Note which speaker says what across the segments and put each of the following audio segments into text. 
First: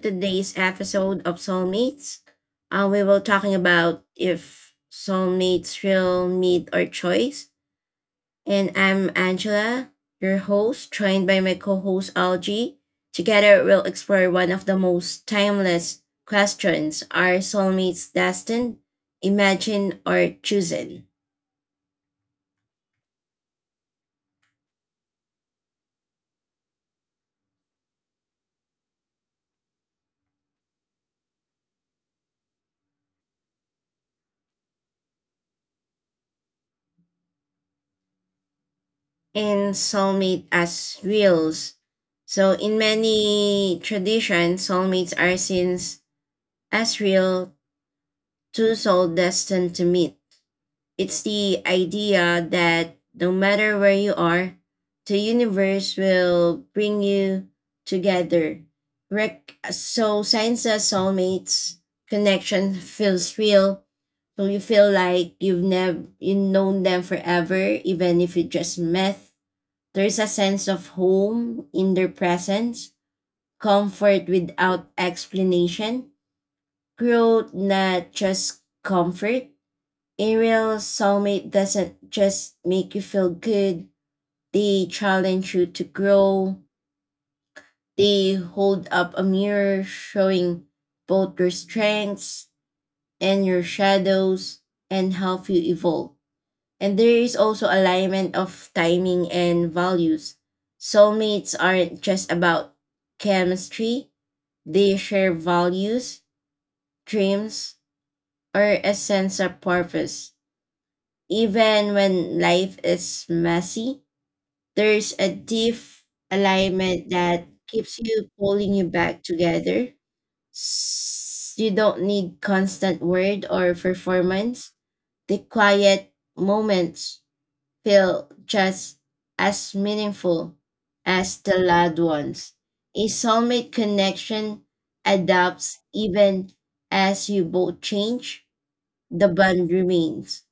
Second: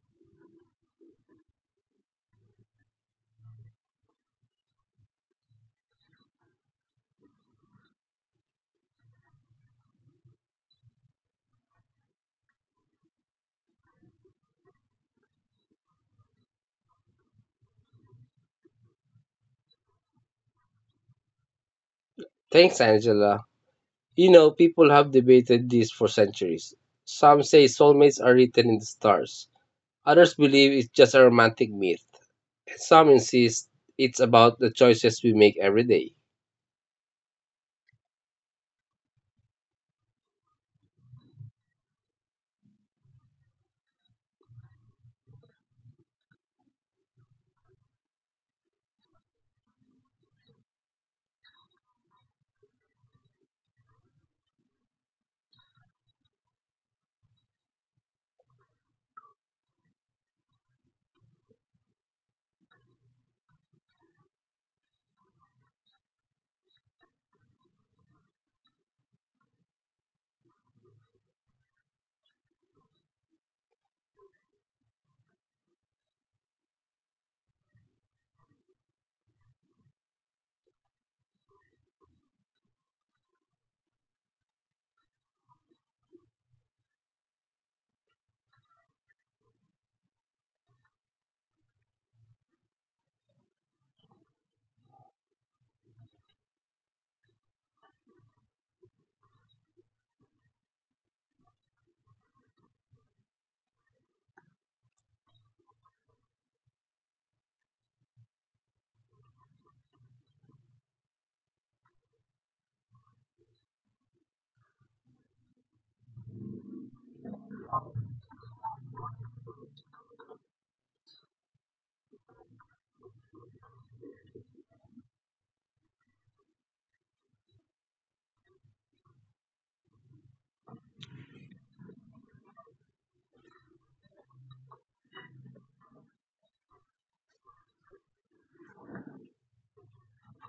Speaker 1: today's episode of Soulmates. We will talking about if soulmates will meet or choice. And I'm Angela, your host, joined by my co-host Algie. Together, we'll explore one of the most timeless questions: Are soulmates destined, imagined, or chosen?
Speaker 2: Thanks, Angela. People have debated this for centuries. Some say soulmates are written in the stars. Others believe it's just a romantic myth. And some insist it's about the choices we make every day.
Speaker 1: And soulmate as reals. So, in many traditions, soulmates are seen as real two souls destined to meet. It's the idea that no matter where you are, the universe will bring you together. Rick, so science says soulmates connection feels real. So you feel like you've never you known them forever, even if you just met. There's a sense of home in their presence, comfort without explanation, growth not just comfort, Ariel soulmate doesn't just make you feel good, they challenge you to grow. They hold up a mirror showing both your strengths and your shadows and help you evolve. And there is also alignment of timing and values. Soulmates aren't just about chemistry, they share values, dreams, or a sense of purpose. Even when life is messy, there's a deep alignment that keeps you pulling you back together. S- You don't need constant word or performance. The quiet moments feel just as meaningful as the loud ones. A soulmate connection adapts even as you both change, the bond remains.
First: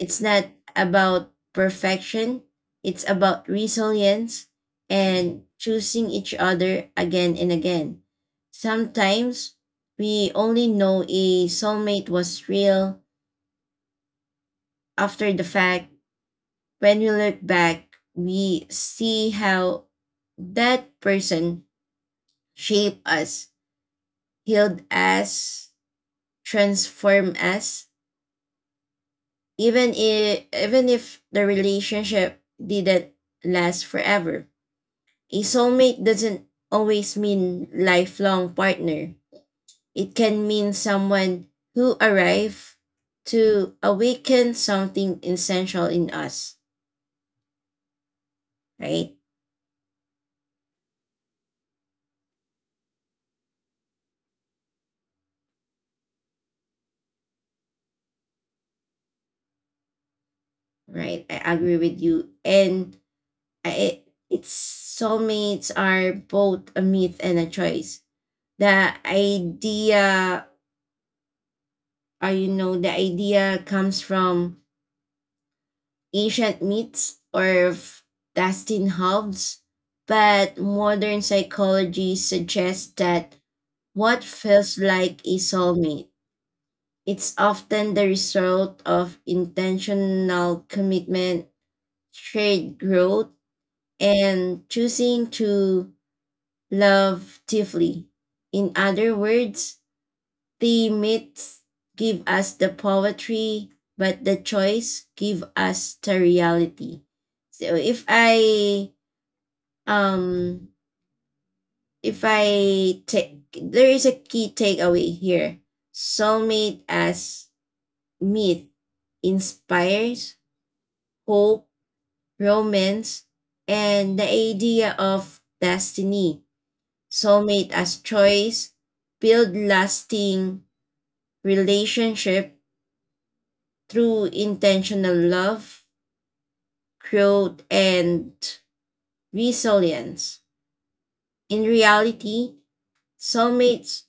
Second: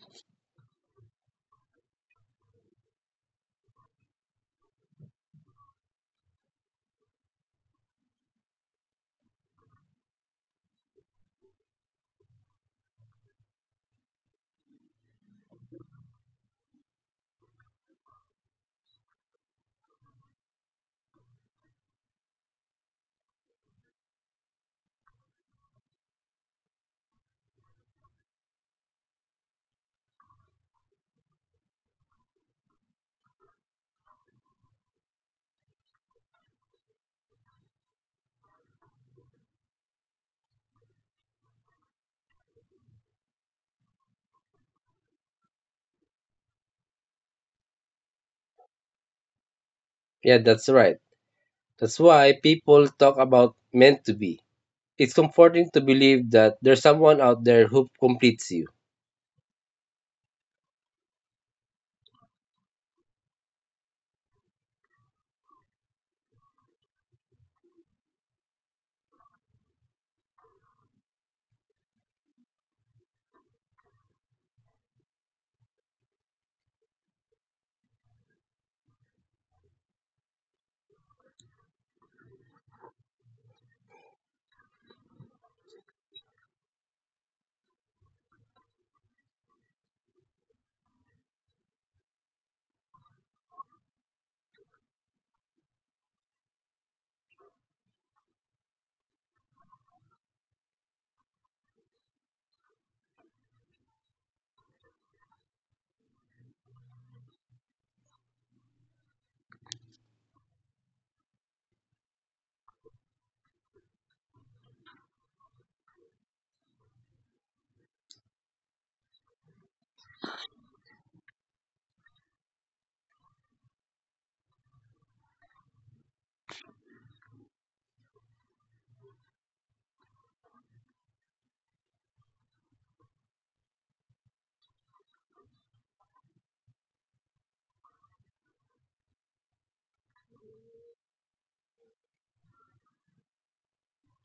Speaker 1: It's not about perfection, it's about resilience and choosing each other again and again. Sometimes we only know a soulmate was real after the fact. When we look back, we see how that person shaped us, healed us, transformed us, even if the relationship didn't last forever. A soulmate doesn't always mean lifelong partner. It can mean someone who arrived to awaken something essential in us, right?
Speaker 2: Yeah, that's right. That's why people talk about meant to be. It's comforting to believe that there's someone out there who completes you.
Speaker 1: Right. I agree with you. And I, it's soulmates are both a myth and a choice. The idea, the idea comes from ancient myths or destined halves, but modern psychology suggests that what feels like a soulmate it's often the result of intentional commitment, shared growth, and choosing to love deeply. In other words, the myths give us the poetry, but the choice give us the reality. So if I um if I take there is a key takeaway here. Soulmate as myth inspires hope, romance, and the idea of destiny. Soulmate as choice build lasting relationship through intentional love, growth, and resilience. In reality, soulmates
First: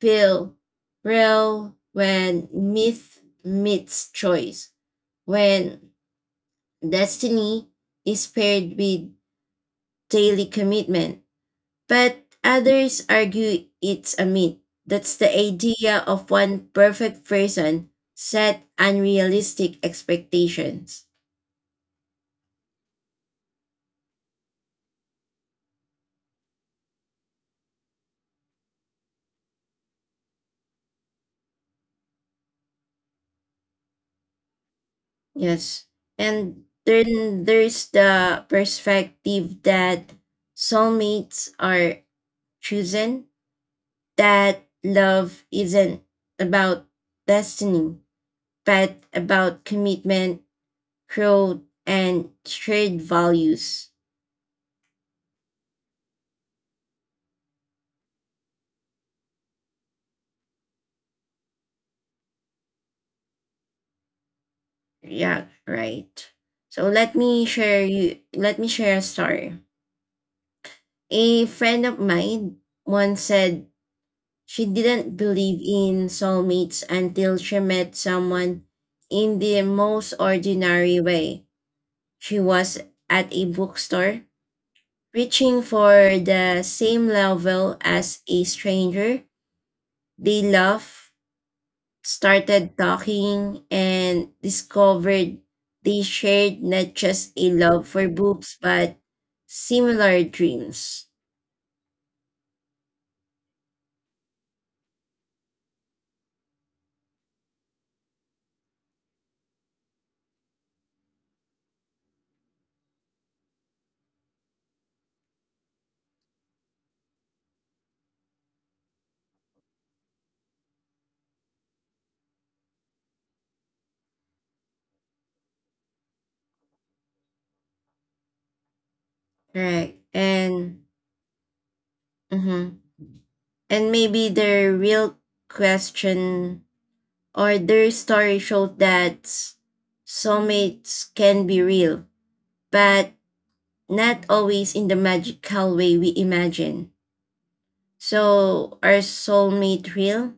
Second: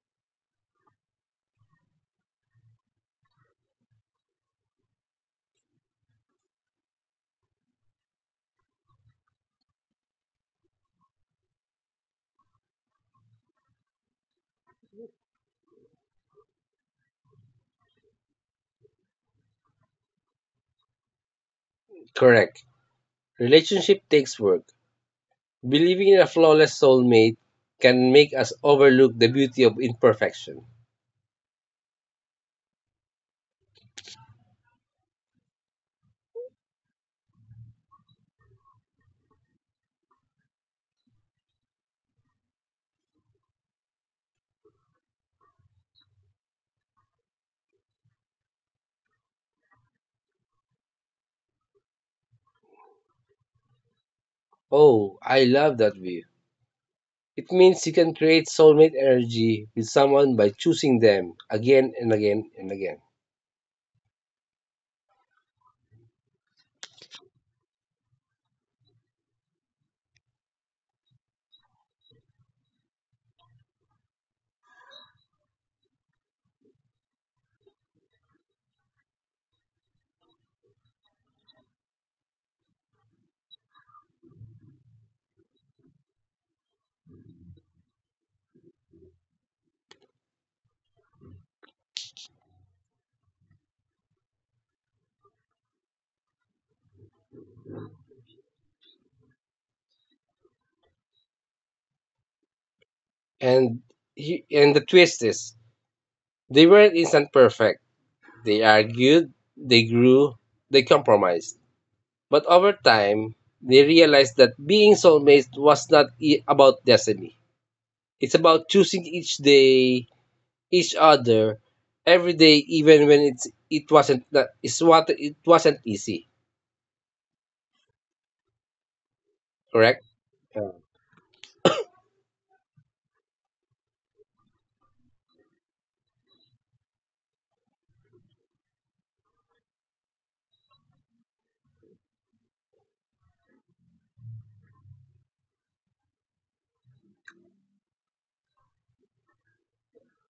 Speaker 1: feel real when myth meets choice, when destiny is paired with daily commitment. But others argue it's a myth. That's the idea of one perfect person set unrealistic expectations.
Speaker 2: Correct. Relationship takes work. Believing in a flawless soulmate can make us overlook the beauty of imperfection.
Speaker 1: Yes. And then there's the perspective that soulmates are chosen, that love isn't about destiny, but about commitment, growth, and shared values.
Speaker 2: Oh, I love that view. It means you can create soulmate energy with someone by choosing them again and again and again.
Speaker 1: Yeah, right. So let me share a story. A friend of mine once said she didn't believe in soulmates until she met someone in the most ordinary way. She was at a bookstore, reaching for the same level as a stranger. They laughed, started talking, and discovered they shared not just a love for books, but similar dreams.
Speaker 2: And and the twist is they weren't instant perfect. They argued, they grew, they compromised. But over time, they realized that being soulmates was not about destiny. It's about choosing each day, each other, every day, even when it's it wasn't that it's what it wasn't easy.
Speaker 1: Right.
Speaker 2: Correct.
Speaker 1: And, mhm. And maybe the real question or their story showed that soulmates can be real, but not always in the magical way we imagine. So, are soulmate real,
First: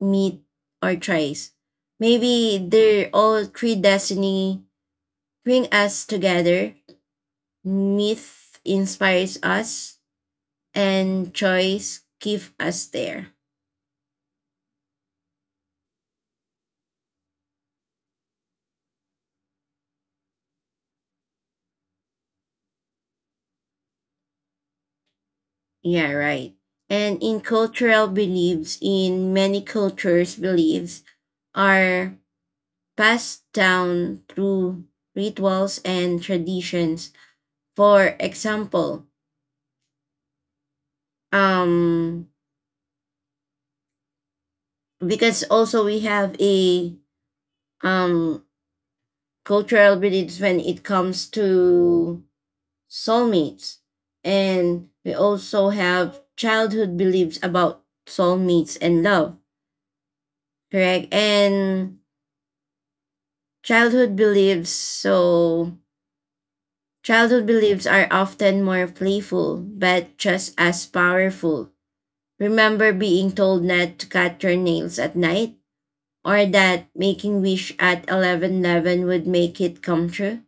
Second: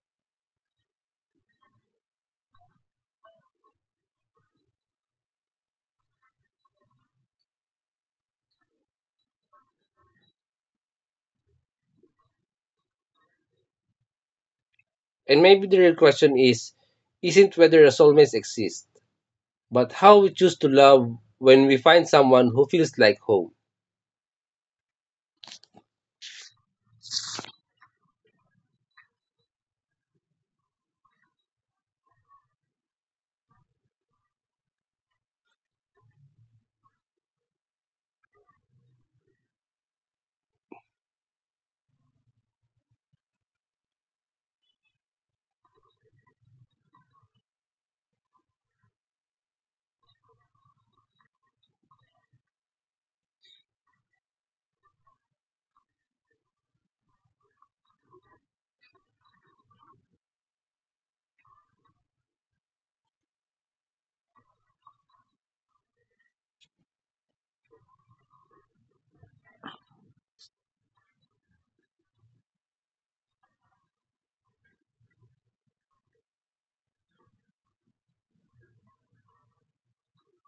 Speaker 1: meet, or choice? Maybe they're all three destiny bring us together. Myth inspires us, and choice give us there.
Speaker 2: And maybe the real question is isn't whether a soulmates exist, but how we choose to love when we find someone who feels like home.
Speaker 1: Yeah, right. And in cultural beliefs, in many cultures' beliefs, are passed down through rituals and traditions. For example, um, because also we have a um, cultural beliefs when it comes to soulmates, and we also have childhood beliefs about soulmates and love, correct? And childhood beliefs, so Childhood beliefs are often more playful, but just as powerful. Remember being told not to cut your nails at night or that making wish at 11:11 would make it come true?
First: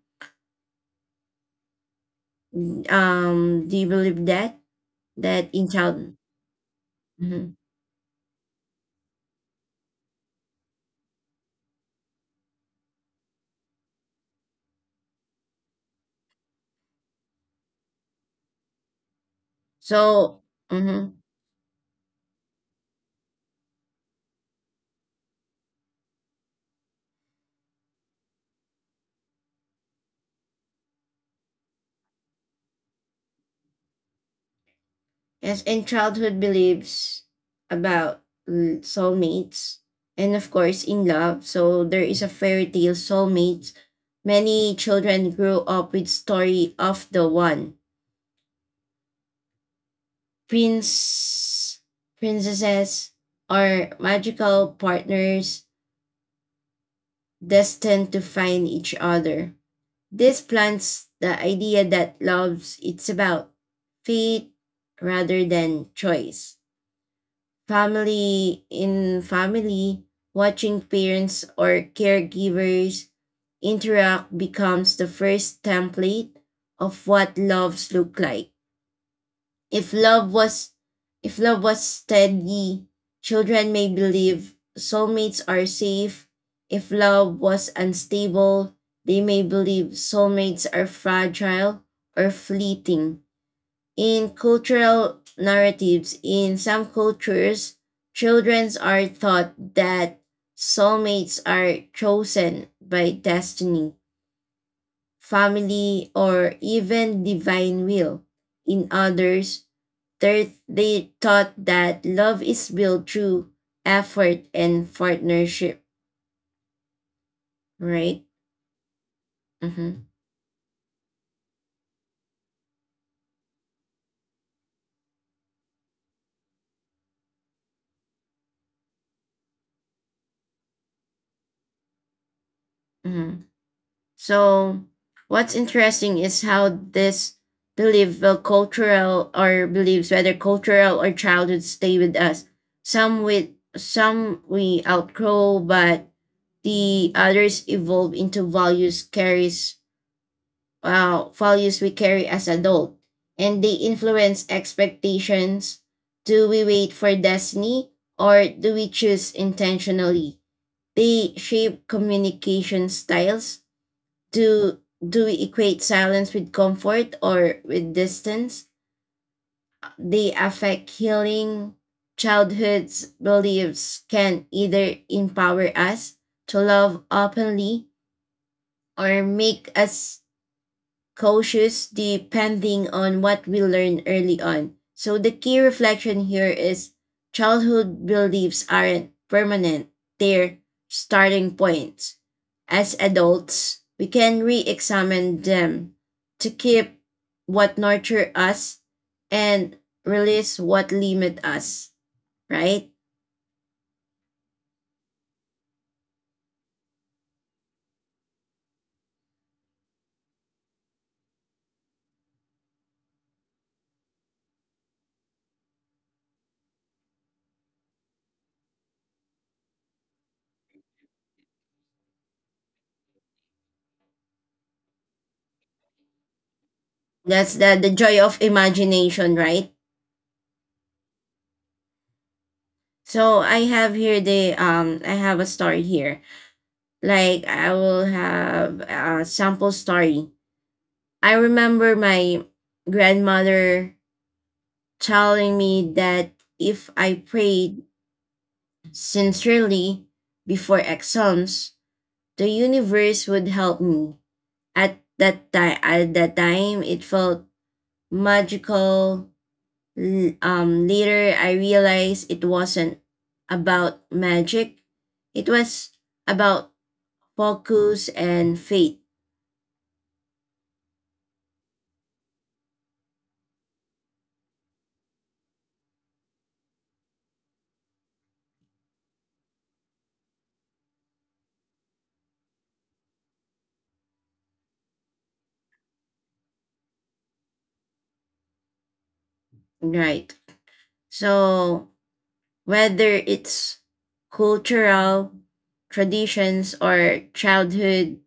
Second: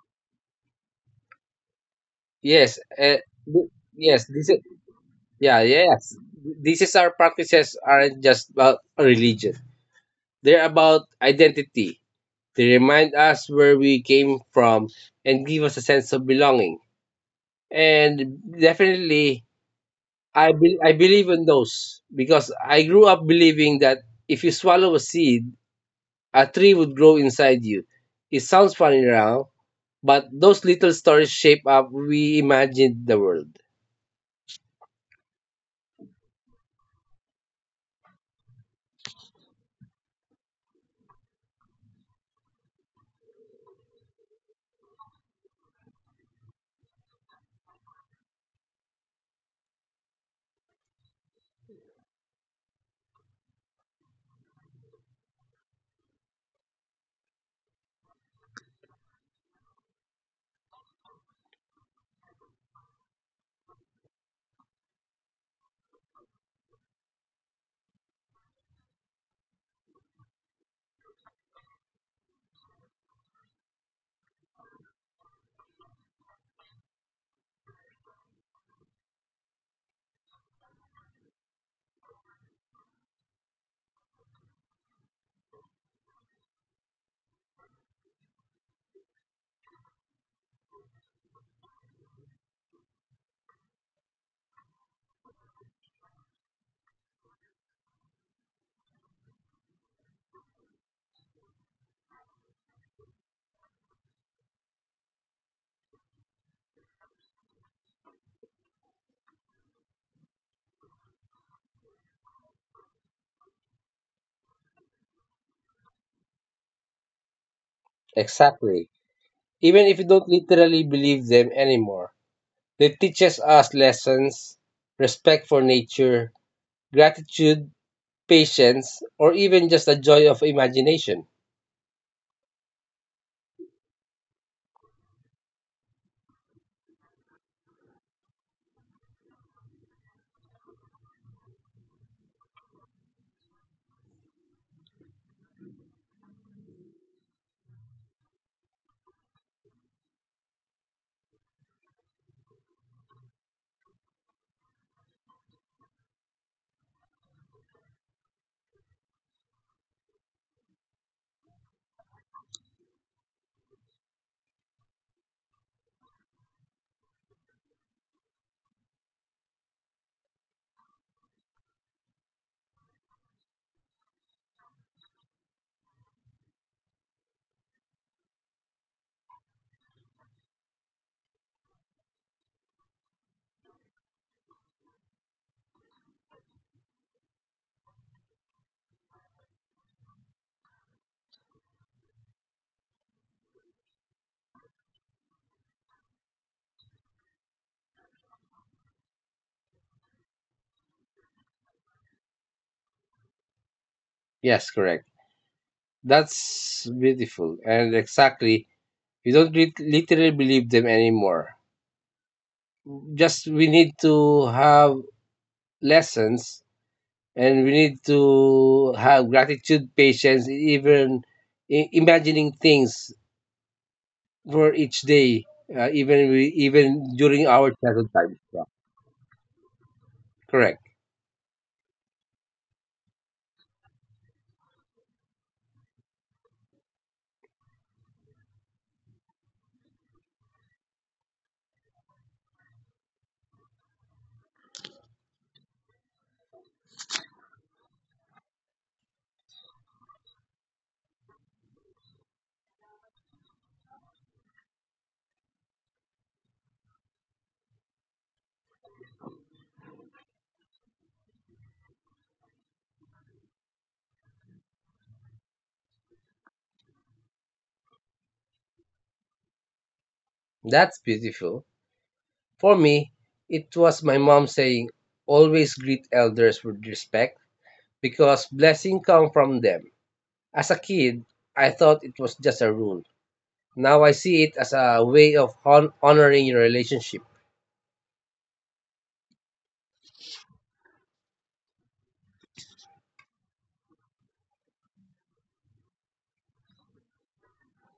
Speaker 2: Yes,
Speaker 1: Do you believe
Speaker 2: yes,
Speaker 1: that? That
Speaker 2: yeah,
Speaker 1: in child.
Speaker 2: yes. These is our
Speaker 1: Mhm.
Speaker 2: practices aren't just about a religion. They're about identity. They remind us where we came from and give us a sense of belonging. And definitely,
Speaker 1: So,
Speaker 2: I
Speaker 1: mhm.
Speaker 2: believe in those because I grew up believing that if you swallow a seed, a tree would grow inside you. It sounds funny now, but those little stories shape up we imagined the world.
Speaker 1: yes, in childhood beliefs about soulmates and of course in love. So there is a fairy tale soulmates. Many children grew up with story of the one Prince, princesses are magical partners destined to find each other. This plants the idea that love's it's about fate rather than choice. Family in family, watching parents or caregivers interact becomes the first template of what loves look like. If love was if love was steady, children may believe soulmates are safe. If love was unstable, they may believe soulmates are fragile or fleeting. In cultural narratives, in some cultures, children are taught that soulmates are chosen by destiny, family, or even divine will. In others, Third, they taught that love is built through effort and partnership, right?
Speaker 2: Exactly. Even
Speaker 1: Mm-hmm.
Speaker 2: if you don't literally believe them anymore, they teaches us lessons, respect for nature, gratitude, patience, or even just the joy of imagination.
Speaker 1: Mm-hmm. So, what's interesting is how this belief, will cultural or beliefs, whether cultural or childhood, stay with us. Some with some we outgrow, but the others evolve into values we carry as adult and they influence expectations do we wait for destiny or do we choose intentionally they shape communication styles do do we equate silence with comfort or with distance they affect healing childhood's beliefs can either empower us to love openly or make us cautious depending on what we learn early on. So the key reflection here is childhood beliefs aren't permanent, they're starting points. As adults, we can re examine them to keep what nurture us and release what limit us, right?
Speaker 2: Yes, correct. That's beautiful. And exactly, we don't literally believe them anymore. Just we need to have lessons and we need to have gratitude patience even imagining things for each day, even during
Speaker 1: That's
Speaker 2: our
Speaker 1: the
Speaker 2: childhood
Speaker 1: joy of
Speaker 2: time, yeah.
Speaker 1: imagination, right?
Speaker 2: Correct,
Speaker 1: So I have here the I have a story here. Like I will have a sample story. I remember my grandmother telling me that if I prayed sincerely before exams, the universe would help me. At that time, it felt magical. Later, I realized it wasn't about magic. It was about focus and faith,
Speaker 2: that's beautiful. For me, it was my mom saying, always greet elders with respect because blessing come from them. As a kid, I thought it was just a rule. Now I see it as a way of honoring your relationship.
Speaker 1: right? So whether it's cultural traditions or childhood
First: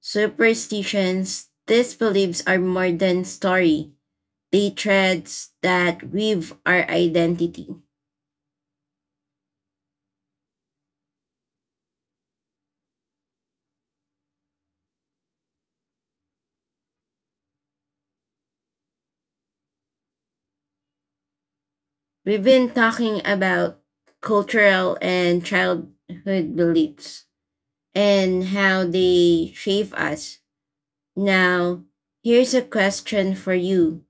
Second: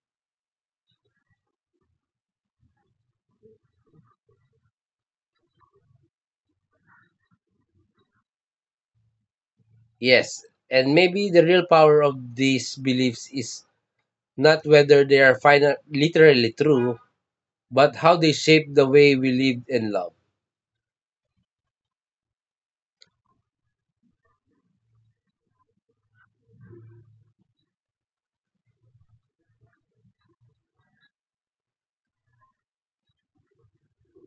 Speaker 1: superstitions, these beliefs are more than story. They threads that weave our identity.
Speaker 2: Yes, and maybe the real power of these beliefs is not whether they are final, literally true, but how they shape the way we live and love.
Speaker 1: We've been talking about cultural and childhood beliefs and how they shape us. Now, here's a question for you,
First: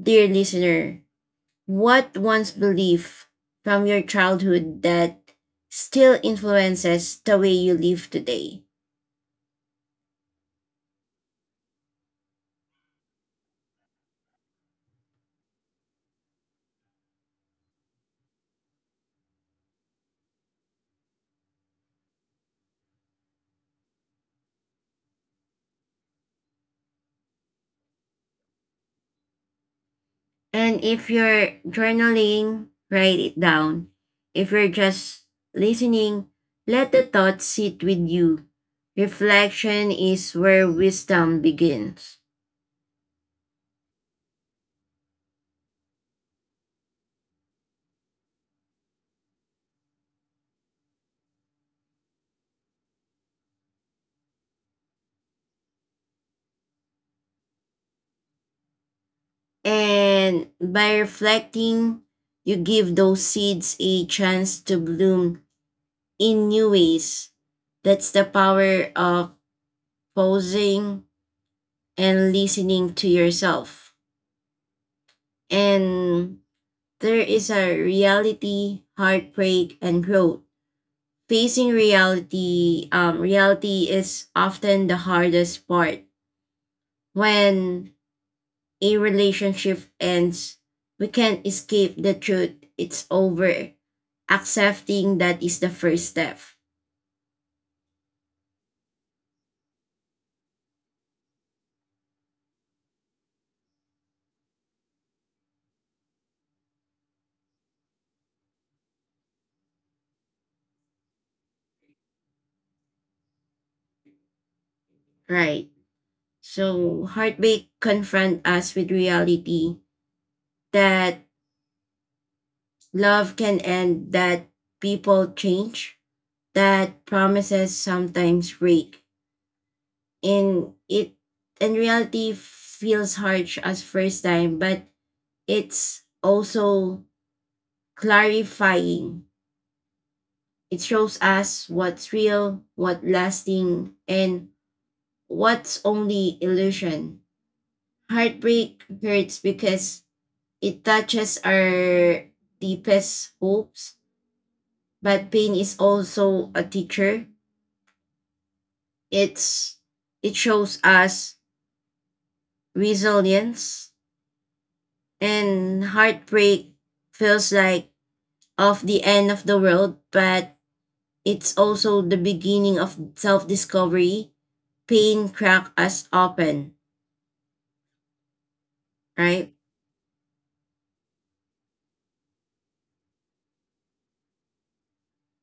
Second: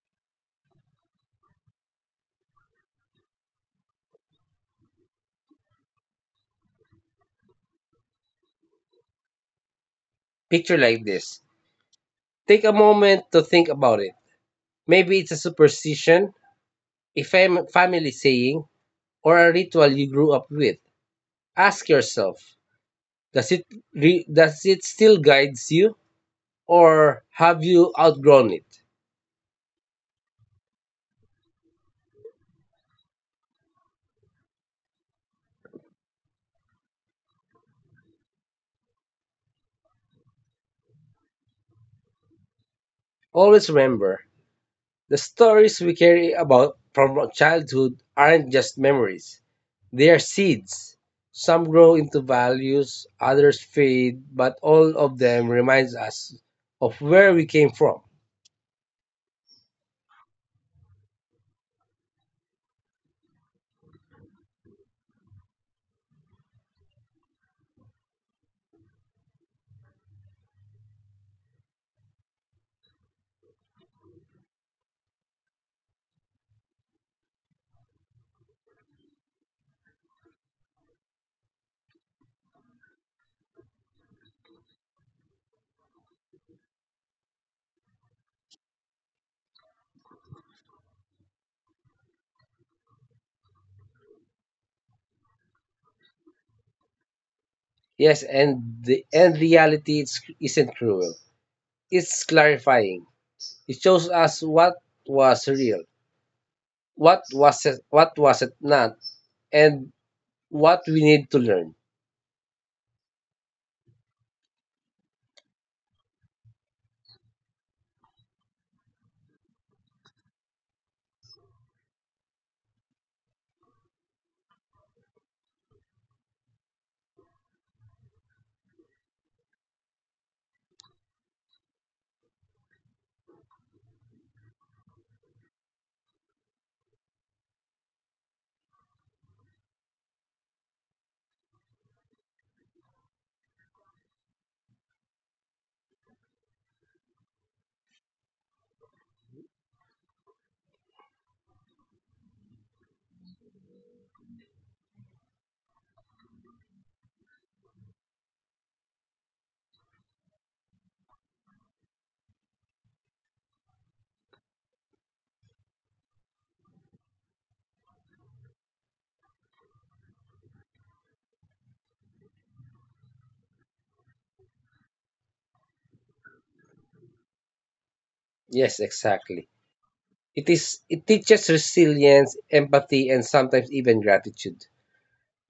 Speaker 1: dear listener. What one's belief from your childhood that still influences the way you live today?
Speaker 2: Picture like this. Take a moment to think about it. Maybe it's a superstition, a family saying, or a ritual you grew up with. Ask yourself, does it does it still guides you, or have you outgrown it?
Speaker 1: And if you're journaling, write it down. If you're just listening, let the thoughts sit with you. Reflection is where wisdom begins.
Speaker 2: Always remember, the stories we carry about from childhood aren't just memories. They are seeds. Some grow into values, others fade, but all of them reminds us of where we came from.
Speaker 1: And by reflecting, you give those seeds a chance to bloom in new ways. That's the power of pausing and listening to yourself. And there is a reality, heartbreak, and growth. Reality is often the hardest part. When a relationship ends, we can't escape the truth. It's over. Accepting that is the first step.
Speaker 2: Yes, and the and reality isn't cruel. It's clarifying. It shows us what was real, what was it not, and what we need to learn.
Speaker 1: Right. So heartbreak confront us with reality that love can end, that people change, that promises sometimes break. And it in reality feels harsh as first time, but it's also clarifying. It shows us what's real, what lasting, and what's only illusion. Heartbreak hurts because it touches our deepest hopes, but pain is also a teacher. It's it shows us resilience and heartbreak feels like of the end of the world, but it's also the beginning of self discovery. Pain crack us open,
Speaker 2: Yes, exactly.
Speaker 1: right?
Speaker 2: It is. It teaches resilience, empathy, and sometimes even gratitude.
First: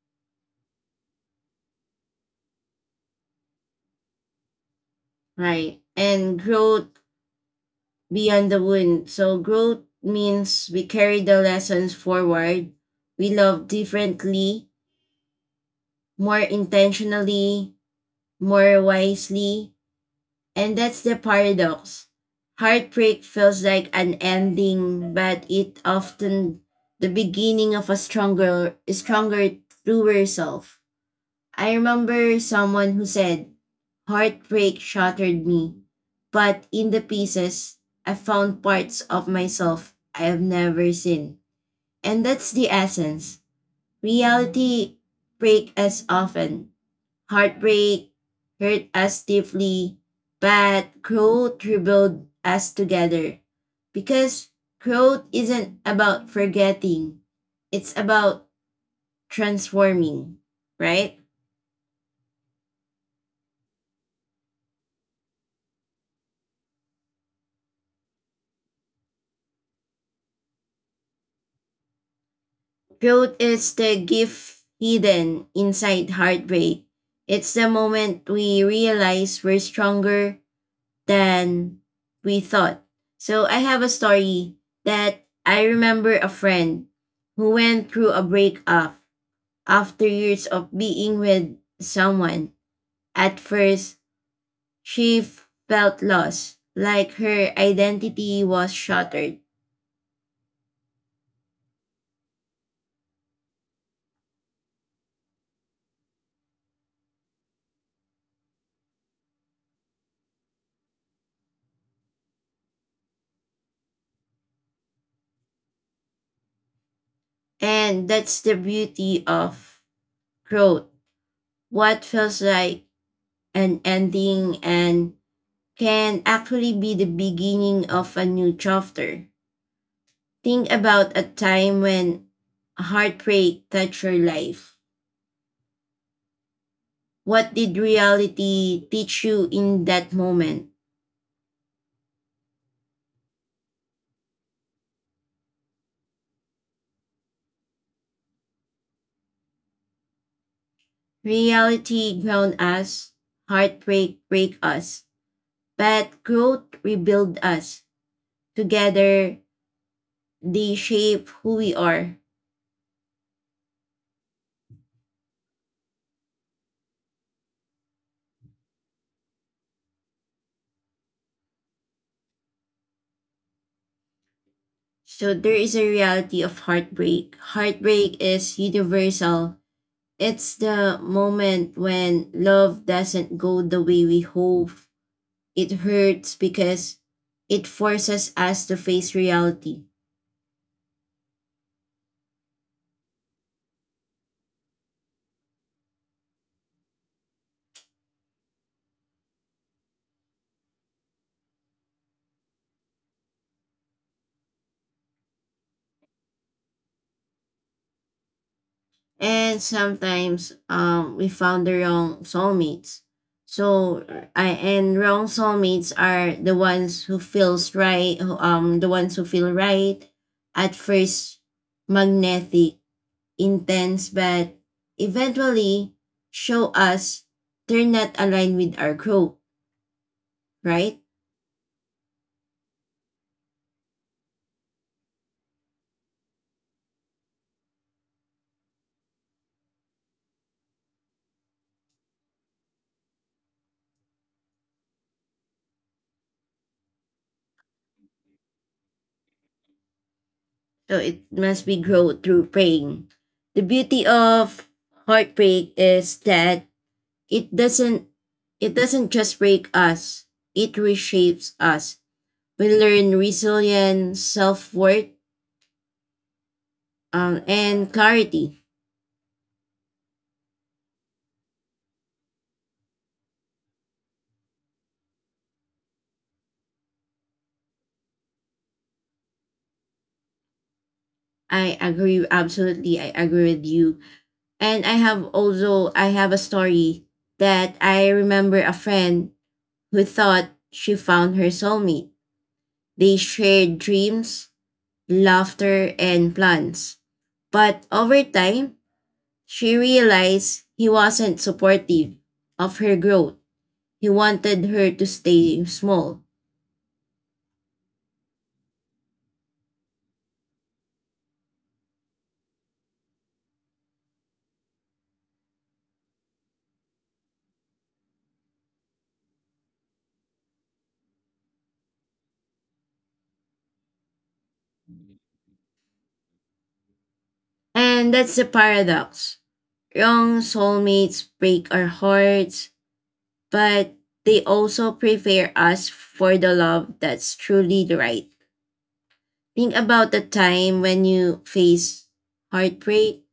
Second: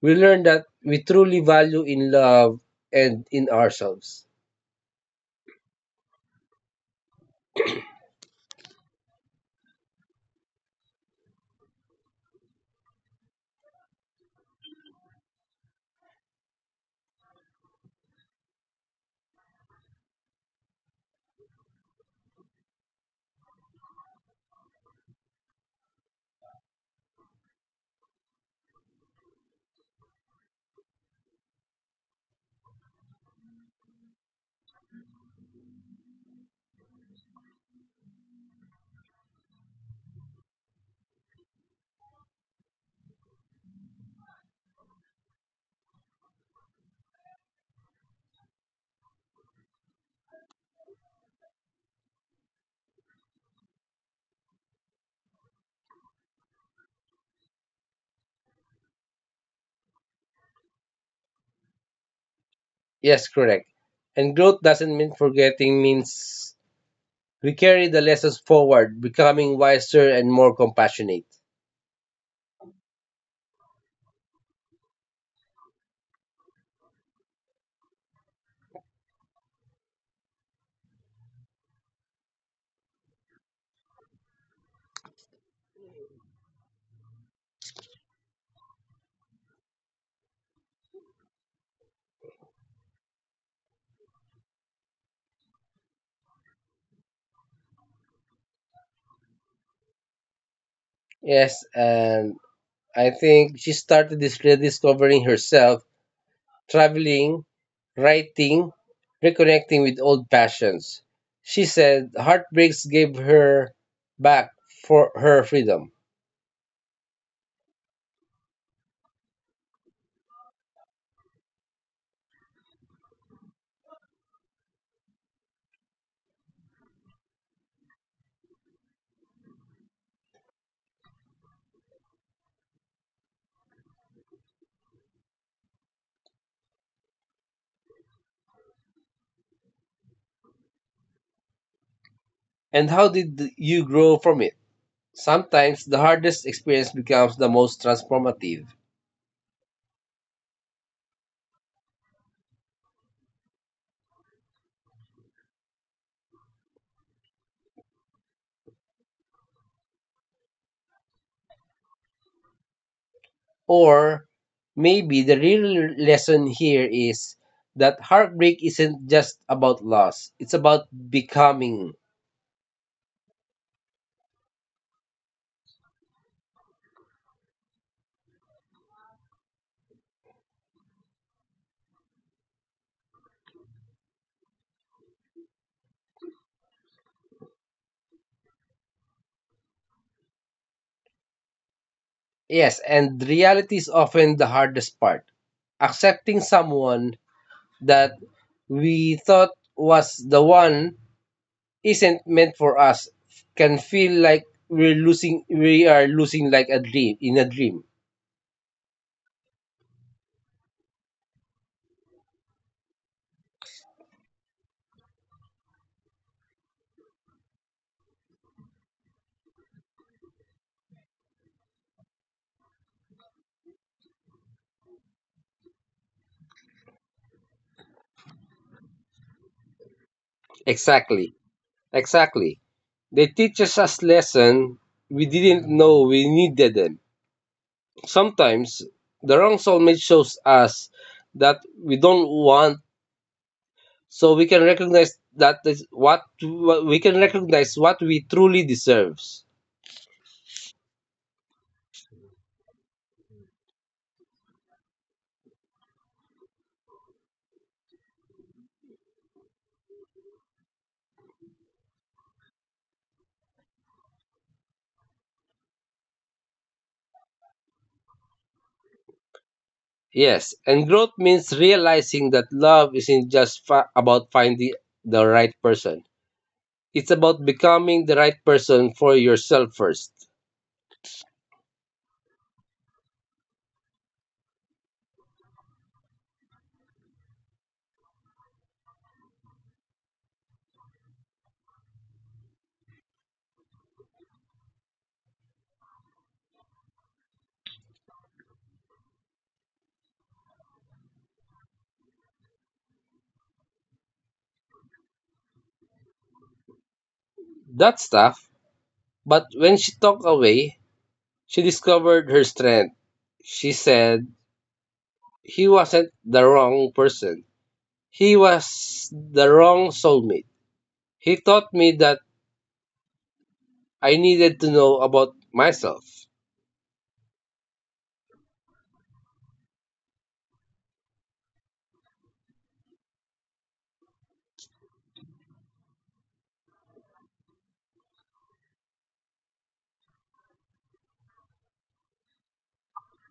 Speaker 2: We learn that we truly value in love and in ourselves.
Speaker 1: Right. And growth beyond the wound. So growth means we carry the lessons forward. We love differently, more intentionally, more wisely, and that's the paradox. Heartbreak feels like an ending, but it often the beginning of a stronger, truer self. I remember someone who said, Heartbreak shattered me, but in the pieces, I found parts of myself I have never seen. And that's the essence. Reality breaks us often, heartbreak hurt us deeply, but growth rebuilt us together. Because growth isn't about forgetting, it's about transforming, right?
Speaker 2: Yes, correct. And growth doesn't mean forgetting, means we carry the lessons forward, becoming wiser and more compassionate.
Speaker 1: Growth is the gift hidden inside heartbreak. It's the moment we realize we're stronger than we thought. So I have a story that I remember a friend who went through a breakup. After years of being with someone, at first she felt lost, like her identity was shattered.
Speaker 2: Yes, and I think she started this rediscovering herself, traveling, writing, reconnecting with old passions. She said heartbreaks gave her back for her freedom.
Speaker 1: And that's the beauty of growth. What feels like an ending and can actually be the beginning of a new chapter. Think about a time when heartbreak touched your life. What did reality teach you in that moment?
Speaker 2: And how did you grow from it? Sometimes the hardest experience becomes the most transformative.
Speaker 1: Reality ground us, heartbreak break us, but growth rebuild us. Together, they shape who we are.
Speaker 2: Or maybe the real lesson here is that heartbreak isn't just about loss, it's about becoming.
Speaker 1: So there is a reality of heartbreak. Heartbreak is universal. It's the moment when love doesn't go the way we hope. It hurts because it forces us to face reality.
Speaker 2: Yes, and reality is often the hardest part. Accepting someone that we thought was the one isn't meant for us can feel like we are losing like a dream in a dream.
Speaker 1: And sometimes we found the wrong soulmates. So I and wrong soulmates are the ones who feel right at first, magnetic, intense, but eventually show us they're not aligned with our growth, right?
Speaker 2: Exactly. Exactly. They teaches us a lesson we didn't know we needed them. Sometimes the wrong soulmate shows us that we don't want, so we can recognize that is what we can recognize what we truly deserves.
Speaker 1: So it must be growth through praying. The beauty of heartbreak is that It doesn't it doesn't just break us, it reshapes us. We learn resilience, self worth, and clarity.
Speaker 2: Yes, and growth means realizing that love isn't just about finding the right person. It's about becoming the right person for yourself first.
Speaker 1: I agree absolutely. I agree with you. And I have a story that I remember a friend who thought she found her soulmate. They shared dreams, laughter, and plans. But over time, she realized he wasn't supportive of her growth. He wanted her to stay small.
Speaker 2: That's tough, but when she talked away, she discovered her strength. She said he wasn't the wrong person. He was the wrong soulmate. He taught me that I needed to know about myself.
Speaker 1: And that's the paradox. Wrong soulmates break our hearts, but they also prepare us for the love that's truly right. Think about the time when you face heartbreak.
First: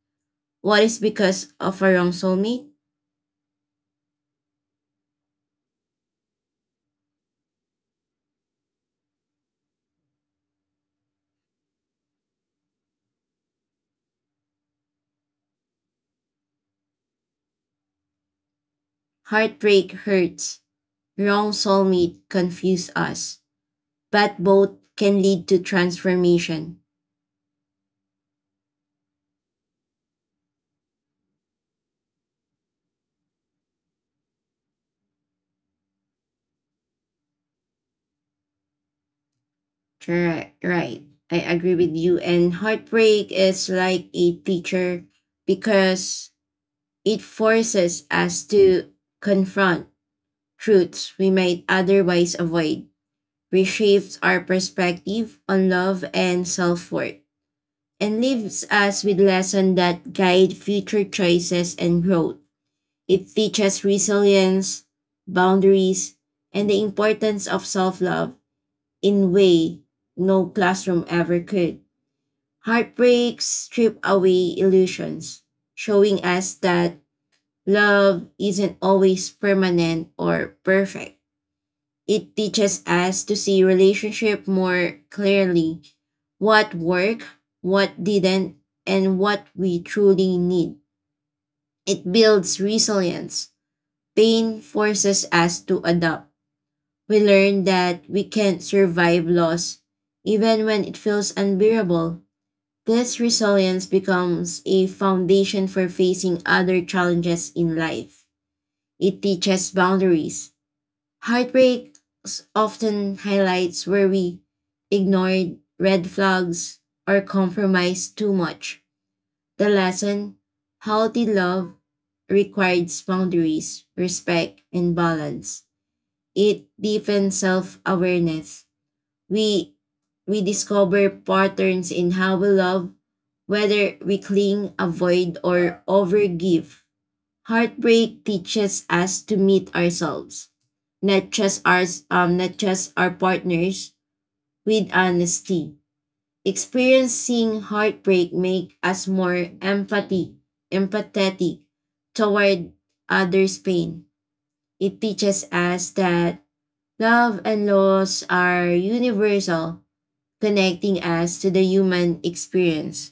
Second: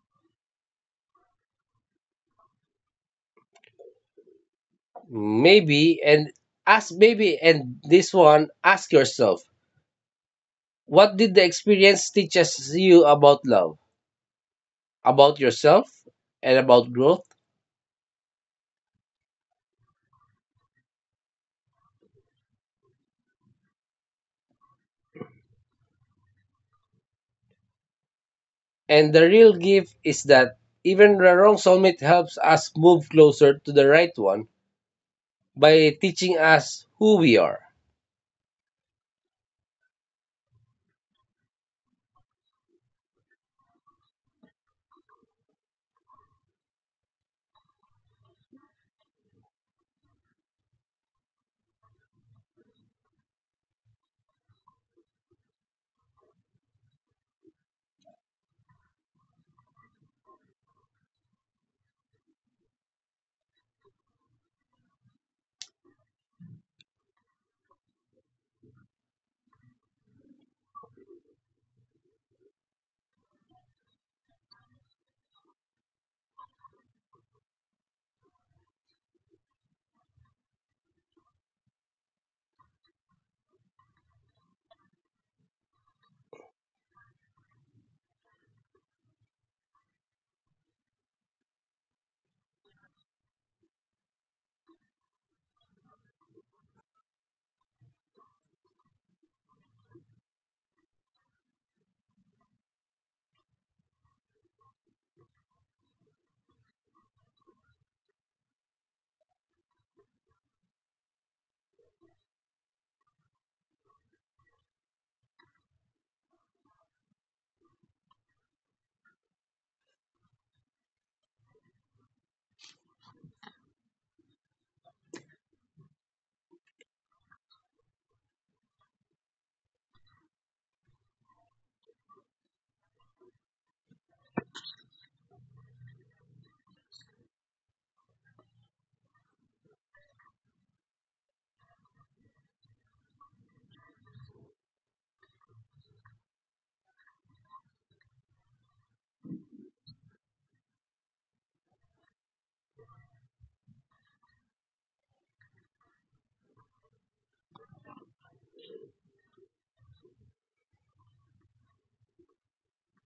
Speaker 1: What is because of a wrong soulmate?
Speaker 2: Maybe and ask maybe and this one Ask yourself, what did the experience teach us you about love, about yourself and about growth?
Speaker 1: Heartbreak hurts. Wrong soulmate confuse us. But both can lead to transformation.
Speaker 2: And the real gift is that even the wrong soulmate helps us move closer to the right one by teaching us who we are.
Speaker 1: Right, right. I agree with you. And heartbreak is like a teacher because it forces us to confront truths we might otherwise avoid, reshapes our perspective on love and self worth, and leaves us with lessons that guide future choices and growth. It teaches resilience, boundaries, and the importance of self love in way no classroom ever could. Heartbreaks strip away illusions, showing us that love isn't always permanent or perfect. It teaches us to see relationship more clearly, what worked, what didn't, and what we truly need. It builds resilience. Pain forces us to adapt. We learn that we can survive loss even when it feels unbearable. This resilience becomes a foundation for facing other challenges in life. It teaches boundaries. Heartbreak often highlights where we ignored red flags or compromised too much. The lesson: healthy love requires boundaries, respect, and balance. It deepens self awareness. We we discover patterns in how we love, whether we cling, avoid, or overgive. Heartbreak teaches us to meet ourselves, not just our partners, with honesty. Experiencing heartbreak make us more empathetic toward others' pain. It teaches us that love and loss are universal, connecting us to the human experience.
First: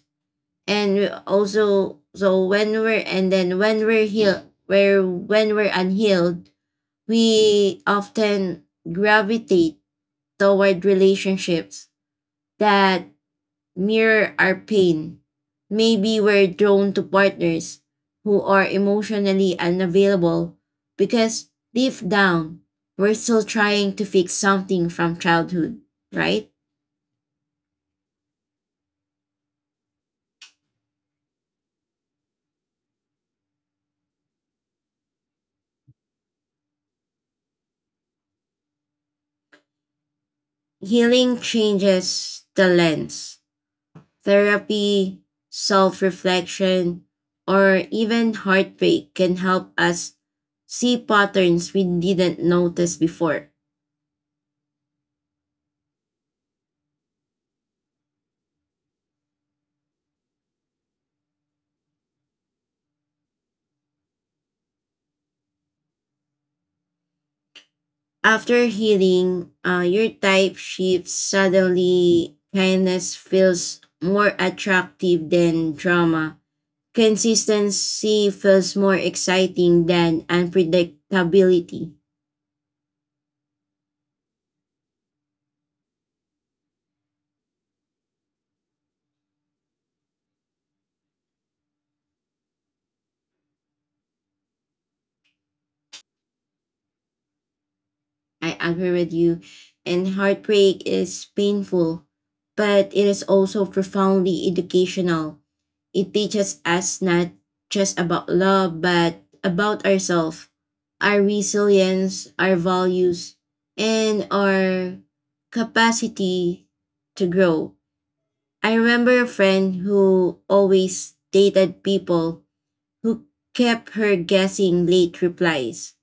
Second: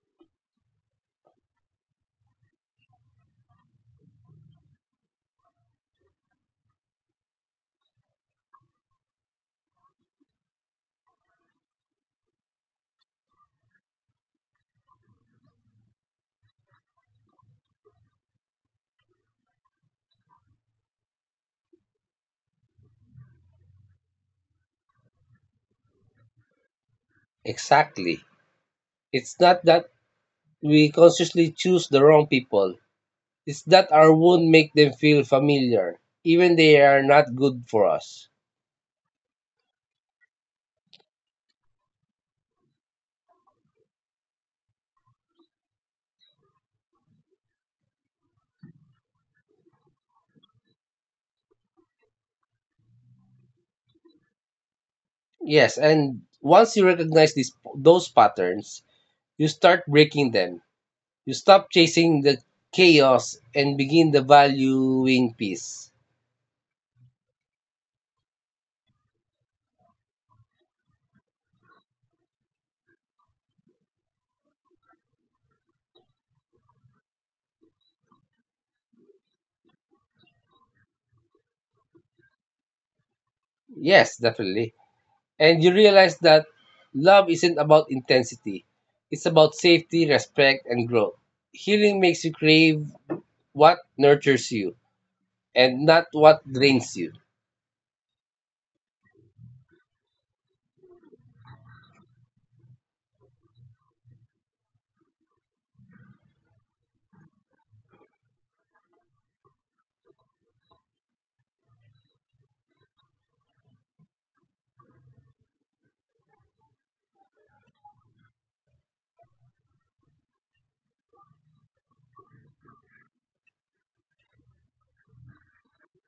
Speaker 1: And we also, so when we're and then When we're healed, where when we're unhealed, we often gravitate toward relationships that mirror our pain. Maybe we're drawn to partners who are emotionally unavailable because deep down we're still trying to fix something from childhood, right?
Speaker 2: Exactly. It's not that we consciously choose the wrong people. It's that our wound make them feel familiar, even they are not good for us.
Speaker 1: Healing changes the lens. Therapy, self reflection, or even heartbreak can help us see patterns we didn't notice before.
Speaker 2: Yes, and once you recognize these those patterns, you start breaking them. You stop chasing the chaos and begin the valuing peace.
Speaker 1: After healing, your type shifts suddenly. Kindness feels more attractive than drama. Consistency feels more exciting than unpredictability.
Speaker 2: Yes, definitely. And you realize that love isn't about intensity, it's about safety, respect, and growth. Healing makes you crave what nurtures you and not what drains you.
Speaker 1: I agree with you. And heartbreak is painful, but it is also profoundly educational. It teaches us not just about love, but about ourselves, our resilience, our values, and our capacity to grow. I remember a friend who always dated people who kept her guessing: late replies,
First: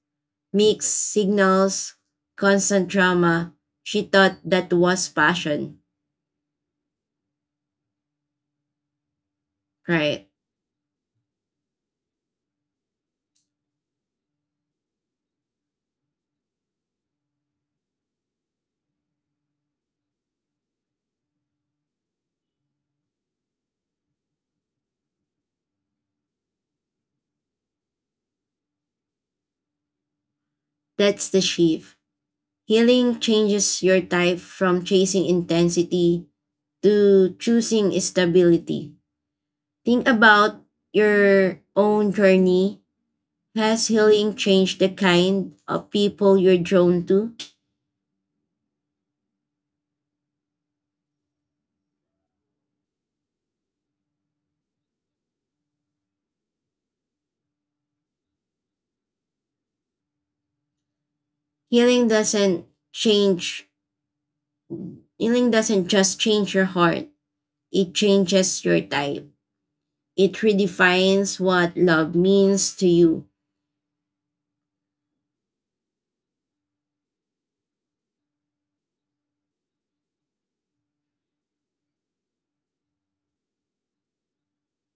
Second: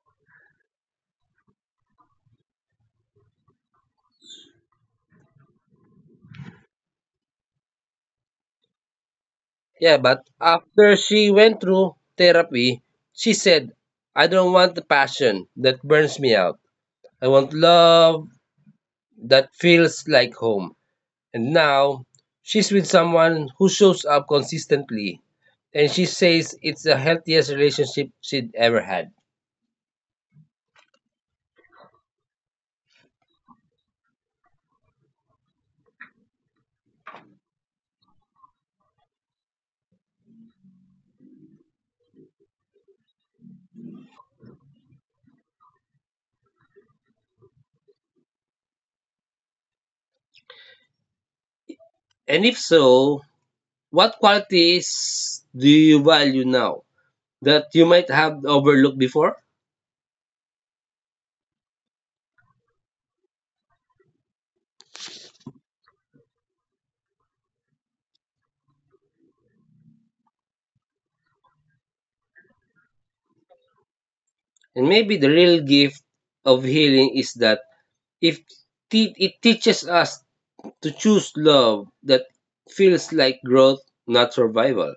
Speaker 1: mixed signals, constant drama. She thought that was passion.
Speaker 2: Yeah, but
Speaker 1: Right.
Speaker 2: after she went through therapy, she said, I don't want the passion that burns me out. I want love that feels like home. And now she's with someone who shows up consistently. And she says it's the healthiest relationship she'd ever had.
Speaker 1: That's the shift. Healing changes your type from chasing intensity to choosing stability. Think about your own journey. Has healing changed the kind of people you're drawn to?
Speaker 2: And if so, what qualities do you value now that you might have overlooked before?
Speaker 1: Healing doesn't change, Healing doesn't just change your heart, it changes your type. It redefines what love means to you.
Speaker 2: And maybe the real gift of healing is that if te- it teaches us to choose love that feels like growth, not survival.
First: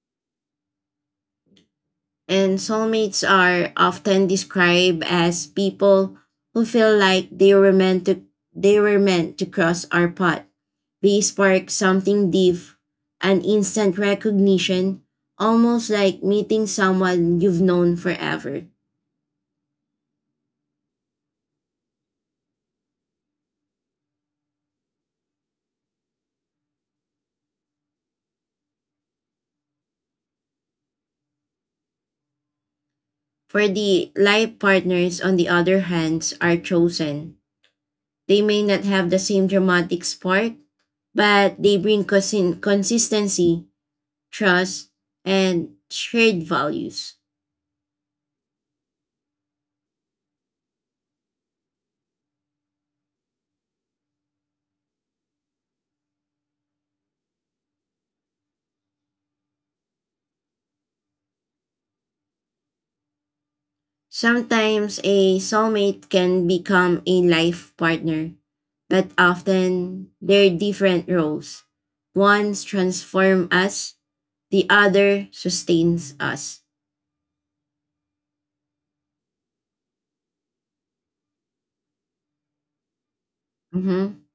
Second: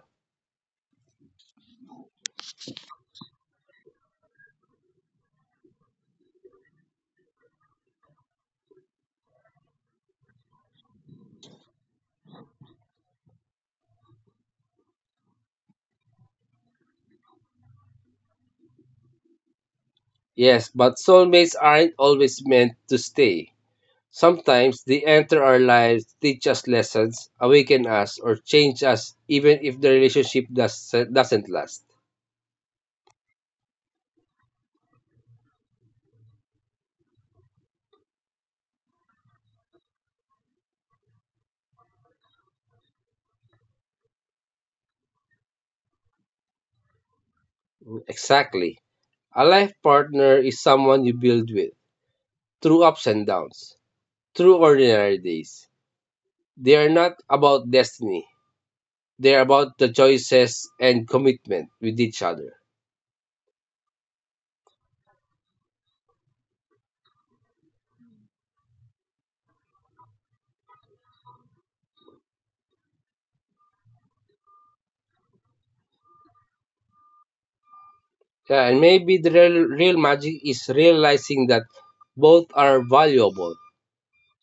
Speaker 1: And soulmates are often described as people who feel like they were meant to they were meant to cross our path. They spark something deep, an instant recognition, almost like meeting someone you've known forever.
Speaker 2: Yes, but soulmates aren't always meant to stay. Sometimes they enter our lives, teach us lessons, awaken us, or change us, even if the relationship doesn't last.
Speaker 1: For the life partners, on the other hand, are chosen. They may not have the same dramatic spark, but they bring consistency, trust, and shared values.
Speaker 2: Exactly. A life partner is someone you build with through ups and downs, through ordinary days. They are not about destiny. They are about the choices and commitment with each other.
Speaker 1: Sometimes a soulmate can become a life partner, but often they're different roles. One transforms us, the other sustains us.
Speaker 2: Yeah, and maybe the real, real magic is realizing that both are valuable.
Speaker 1: Mhm.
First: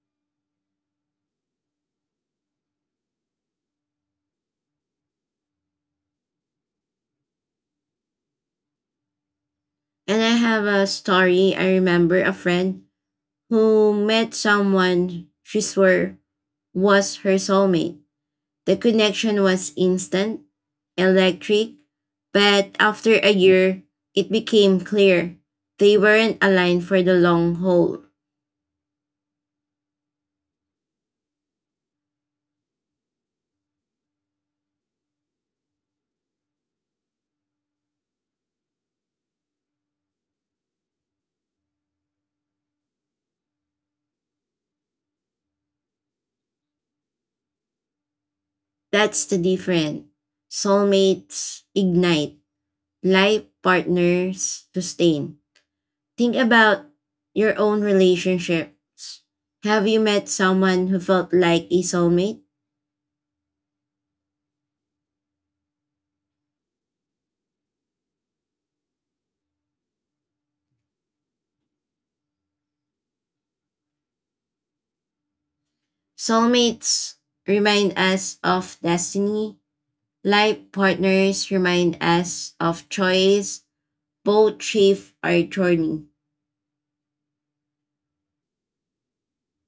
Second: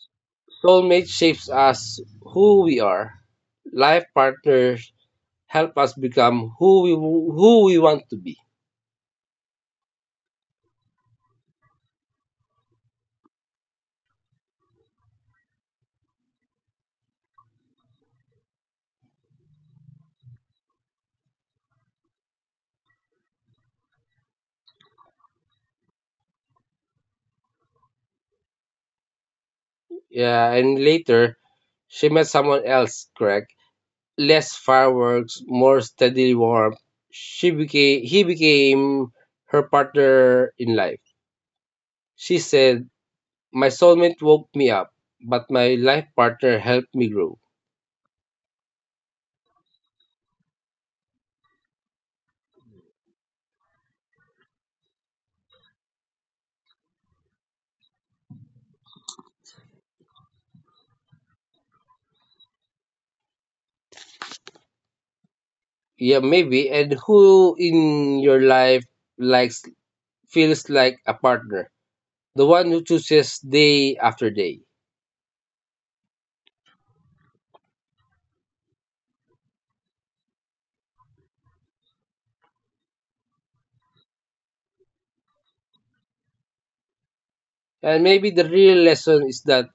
Speaker 2: Soulmate shapes us who we are. Life partners help us become who we want to be.
Speaker 1: And I have a story. I remember a friend who met someone she swore was her soulmate. The connection was instant, electric, but after a year, it became clear they weren't aligned for the long haul.
Speaker 2: Yeah, and later she met someone else, correct? Less fireworks, more steady warmth. She became he became her partner in life. She said, "My soulmate woke me up, but my life partner helped me grow."
Speaker 1: That's the difference. Soulmates ignite, life partners sustain. Think about your own relationships. Have you met someone who felt like a soulmate?
Speaker 2: Yeah, maybe. And who in your life likes feels like a partner, the one who chooses day after day.
Speaker 1: Soulmates remind us of destiny, life partners remind us of choice, both chief are journey.
Speaker 2: And maybe the real lesson is that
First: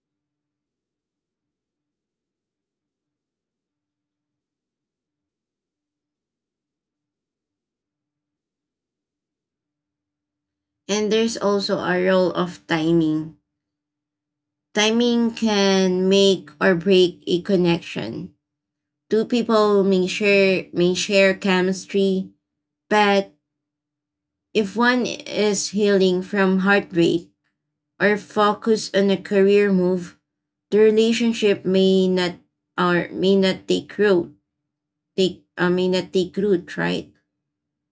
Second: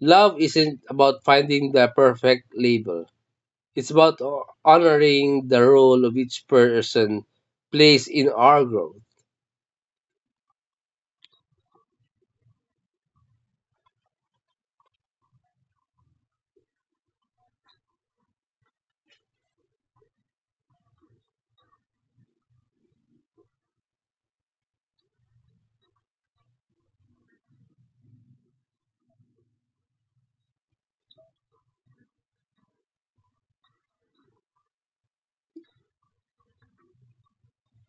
Speaker 2: love isn't about finding the perfect label. It's about honoring the role of each person plays in our growth.
Speaker 1: And there's also a role of timing. Timing can make or break a connection. Two people may share chemistry, but if one is healing from heartbreak or focused on a career move, the relationship may not or may not take root. Take may not take root, right?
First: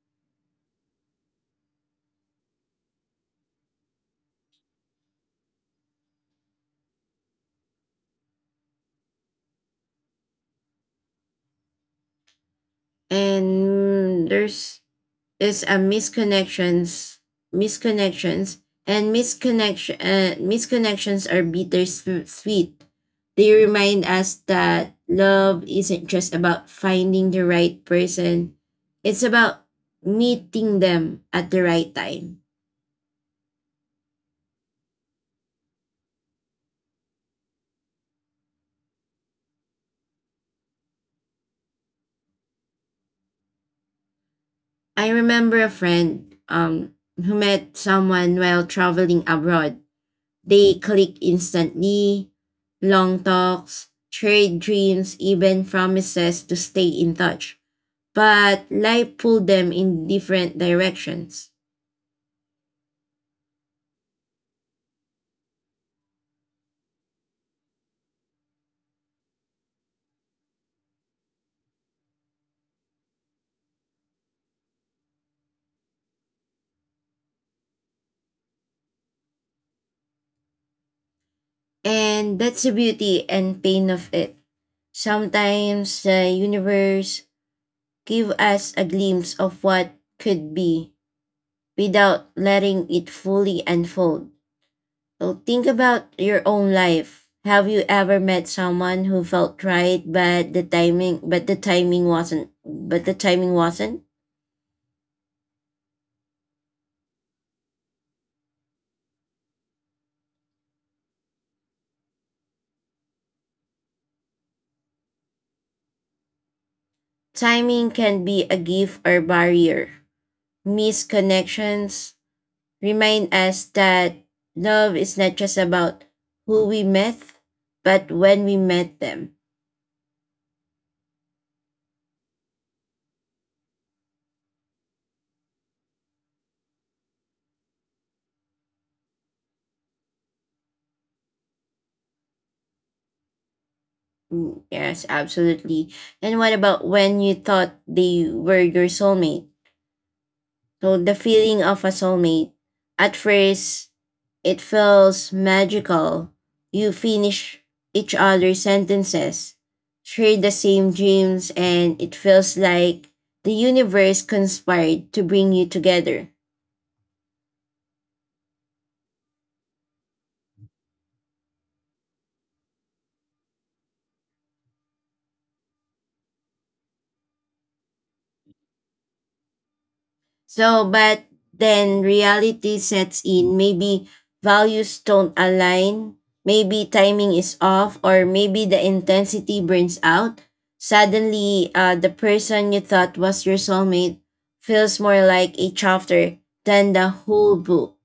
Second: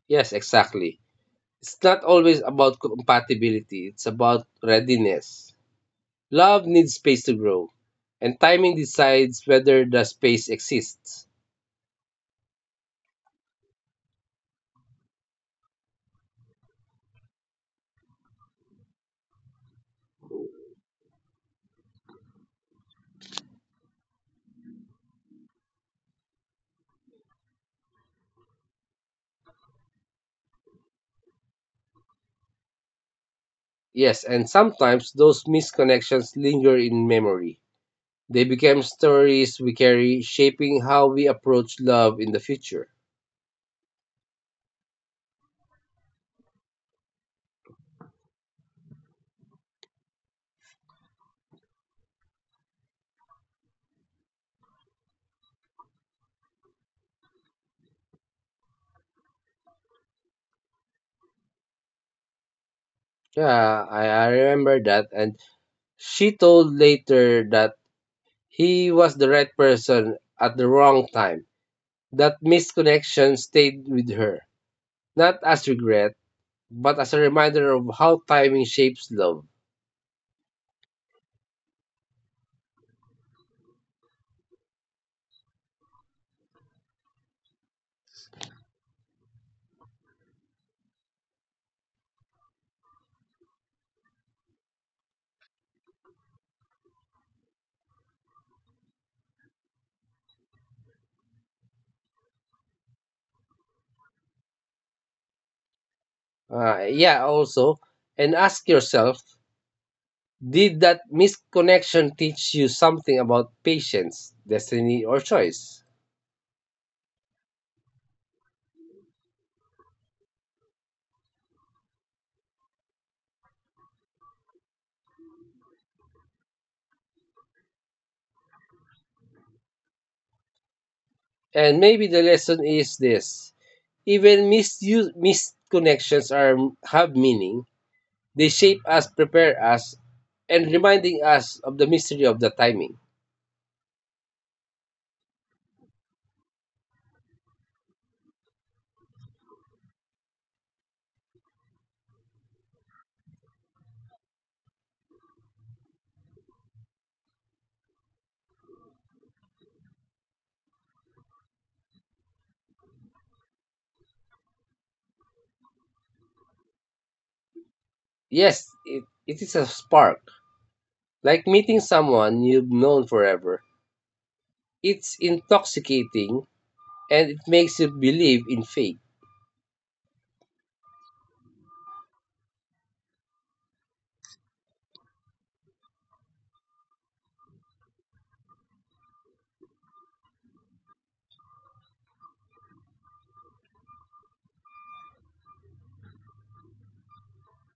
Speaker 2: Yes, exactly. It's not always about compatibility, it's about readiness. Love needs space to grow, and timing decides whether the space exists.
Speaker 1: And mm, there's is a misconnections, misconnections are bittersweet. They remind us that love isn't just about finding the right person; it's about meeting them at the right time.
Speaker 2: Yes, and sometimes those misconnections linger in memory. They become stories we carry, shaping how we approach love in the future.
Speaker 1: I remember a friend who met someone while traveling abroad. They clicked instantly: long talks, trade dreams, even promises to stay in touch. But life pulled them in different directions.
Speaker 2: Yeah, I remember that. And she told later that he was the right person at the wrong time. That missed connection stayed with her, not as regret, but as a reminder of how timing shapes love.
Speaker 1: And that's the beauty and pain of it. Sometimes the universe give us a glimpse of what could be without letting it fully unfold. So think about your own life. Have you ever met someone who felt right but the timing wasn't?
Speaker 2: Yeah, also, and ask yourself, did that missed connection teach you something about patience, destiny, or choice?
Speaker 1: Timing can be a gift or barrier. Missed connections remind us that love is not just about who we met, but when we met them.
Speaker 2: And maybe the lesson is this: even missed connections have meaning, they shape us, prepare us, and reminding us of the mystery of the timing.
Speaker 1: Mm, yes, absolutely. And what about when you thought they were your soulmate? So, the feeling of a soulmate, at first, it feels magical. You finish each other's sentences, share the same dreams, and it feels like the universe conspired to bring you together.
Speaker 2: Yes, it is a spark, like meeting someone you've known forever. It's intoxicating and it makes you believe in fate.
Speaker 1: So, but then reality sets in. Maybe values don't align. Maybe timing is off, or maybe the intensity burns out. Suddenly, the person you thought was your soulmate feels more like a chapter than the whole book.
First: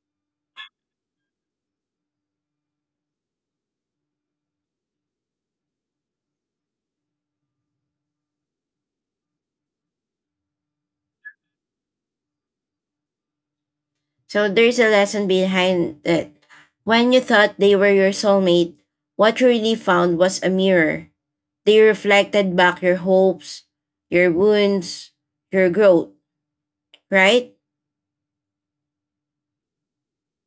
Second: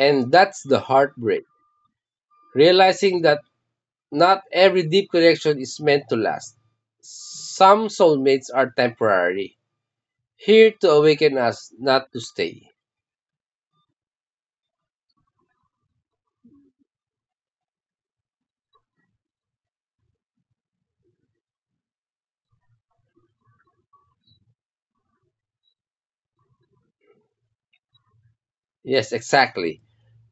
Speaker 2: And that's the heartbreak. Realizing that not every deep connection is meant to last. Some soulmates are temporary, here to awaken us not to stay.
Speaker 1: So, there's a lesson behind it. When you thought they were your soulmate, what you really found was a mirror. They reflected back your hopes, your wounds, your growth. Right?
Speaker 2: Yes, exactly.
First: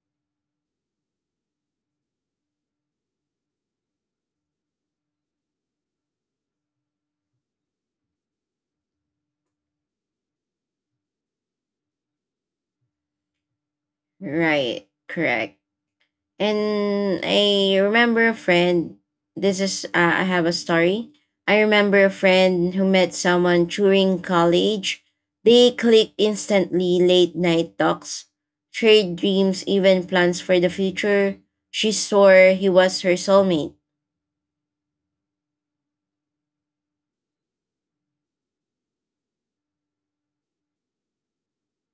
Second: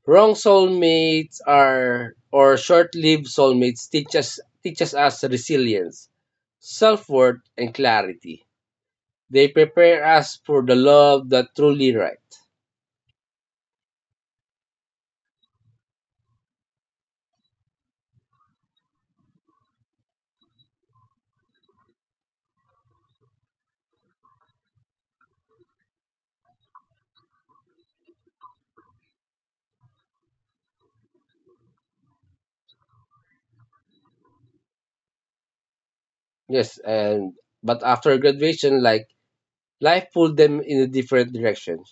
Speaker 2: Wrong soulmates are or short-lived soulmates teaches us resilience, self-worth and clarity. They prepare us for the love that truly right.
Speaker 1: Right. Correct. And I remember a friend. This is, I have a story. I remember a friend who met someone during college. They clicked instantly: late night talks, trade dreams, even plans for the future. She swore he was her soulmate.
Speaker 2: Yes, and but after graduation, like life pulled them in a different direction.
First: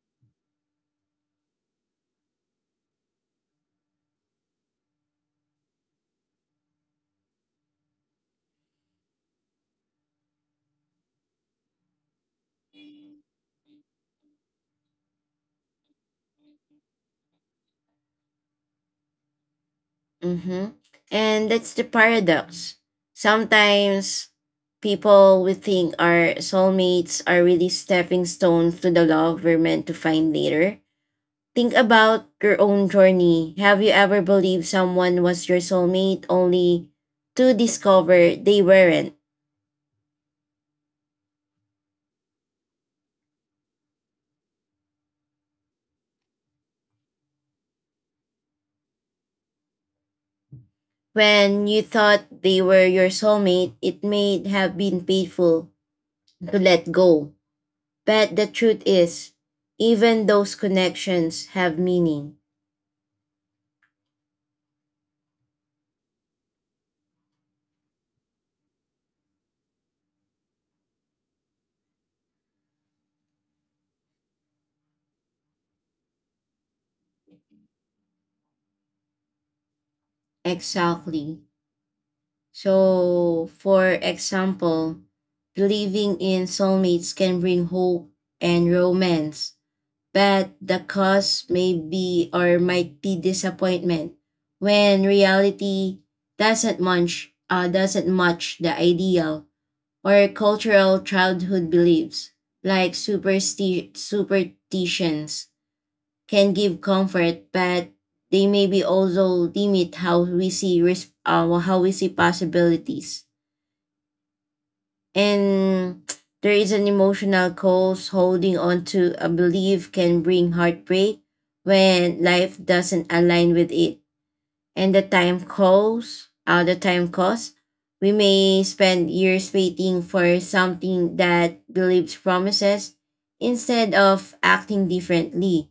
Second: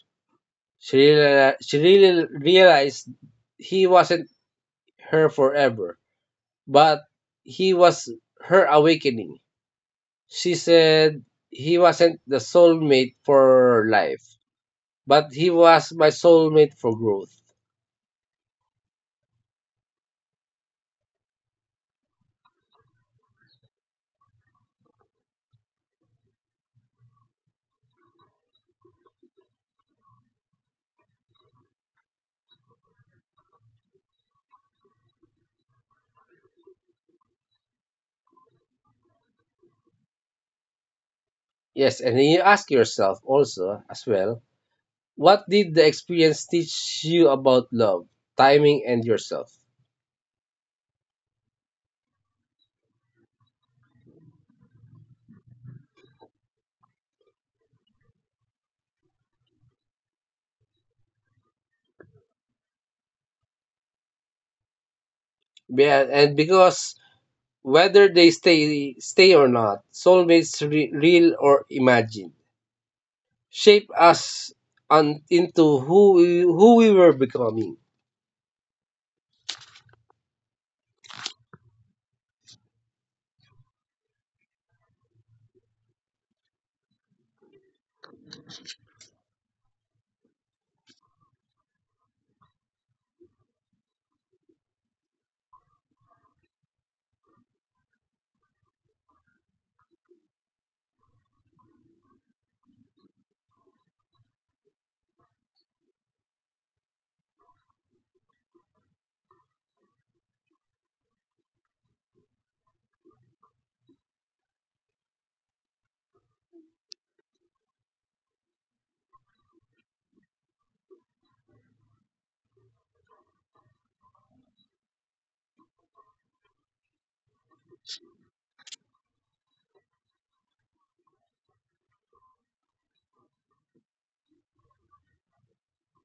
Speaker 2: She really realized he wasn't her forever, but he was her awakening. She said he wasn't the soulmate for life, but he was my soulmate for growth.
Speaker 1: Mm-hmm. And that's the paradox. Sometimes people we think are soulmates are really stepping stones to the love we're meant to find later. Think about your own journey. Have you ever believed someone was your soulmate only to discover they weren't?
Speaker 2: Yes, and you ask yourself also as well, what did the experience teach you about love, timing, and yourself?
Speaker 1: When you thought they were your soulmate, it may have been painful to let go. But the truth is, even those connections have meaning.
Speaker 2: Yeah, and because whether they stay or not, soulmates, real or imagined, shape us into who we were becoming.
Speaker 1: Exactly. So, for example, believing in soulmates can bring hope and romance, but the cost may be or might be disappointment when reality doesn't match the ideal, or cultural childhood beliefs like superstitions can give comfort, but they maybe also limit how we see risk, how we see possibilities. And there is an emotional cost: holding on to a belief can bring heartbreak when life doesn't align with it. And the time cost, We may spend years waiting for something that believes promises instead of acting differently.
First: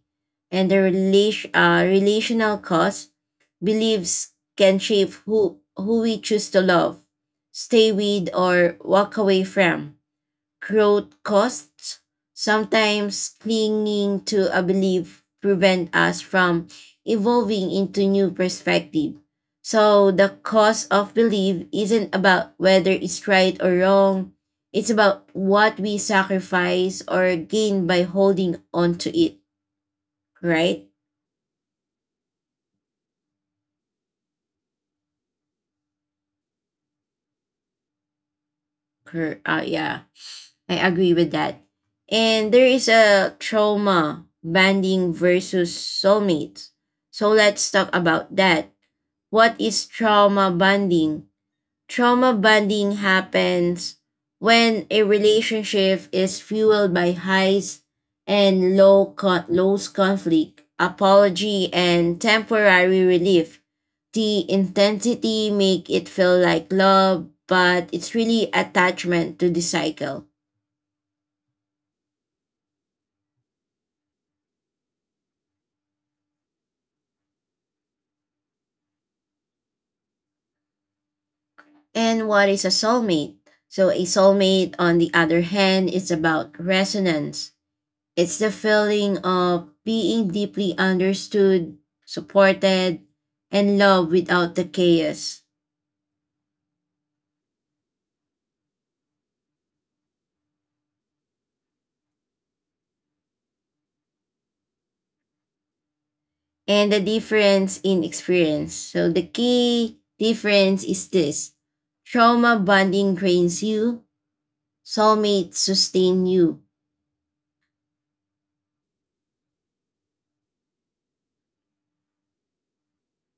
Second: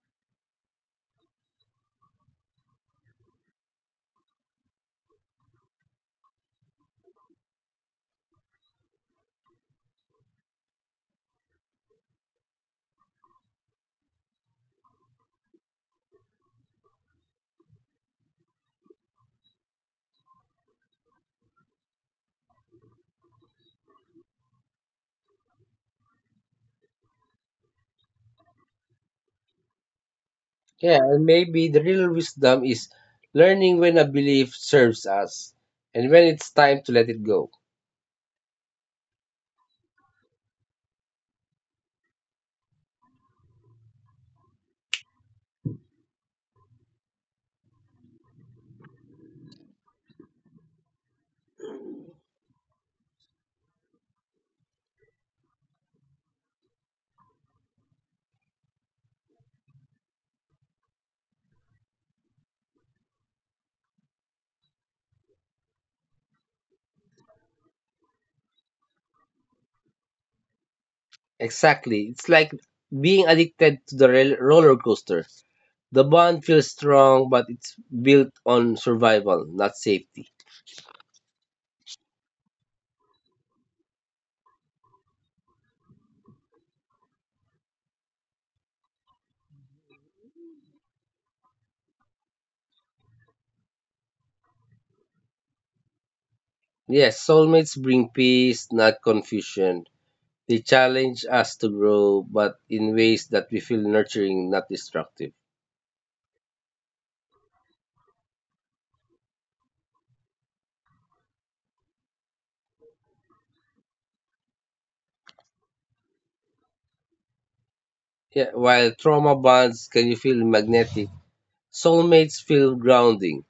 Speaker 1: And the relational cost: beliefs can shape who we choose to love, stay with, or walk away from. Growth costs: sometimes clinging to a belief prevent us from evolving into new perspective. So the cost of belief isn't about whether it's right or wrong. It's about what we sacrifice or gain by holding on to it, right?
Speaker 2: Yeah, and maybe the real wisdom is learning when a belief serves us and when it's time to let it go.
Speaker 1: Yeah, I agree with that. And there is a trauma banding versus soulmates. So let's talk about that. What is trauma bonding? Trauma bonding happens when a relationship is fueled by highs and lows, conflict, apology and temporary relief. The intensity make it feel like love, but it's really attachment to the cycle.
Speaker 2: Exactly. It's like being addicted to the roller coaster. The bond feels strong, but it's built on survival, not safety.
Speaker 1: And what is a soulmate? So a soulmate on the other hand is about resonance. It's the feeling of being deeply understood, supported, and loved without the chaos.
Speaker 2: Yes, soulmates bring peace, not confusion. They challenge us to grow, but in ways that we feel nurturing, not destructive.
Speaker 1: And the difference in experience. So, the key difference is this: trauma bonding drains you, soulmates sustain you.
Speaker 2: Yeah, while trauma bonds can you feel magnetic, soulmates feel grounding.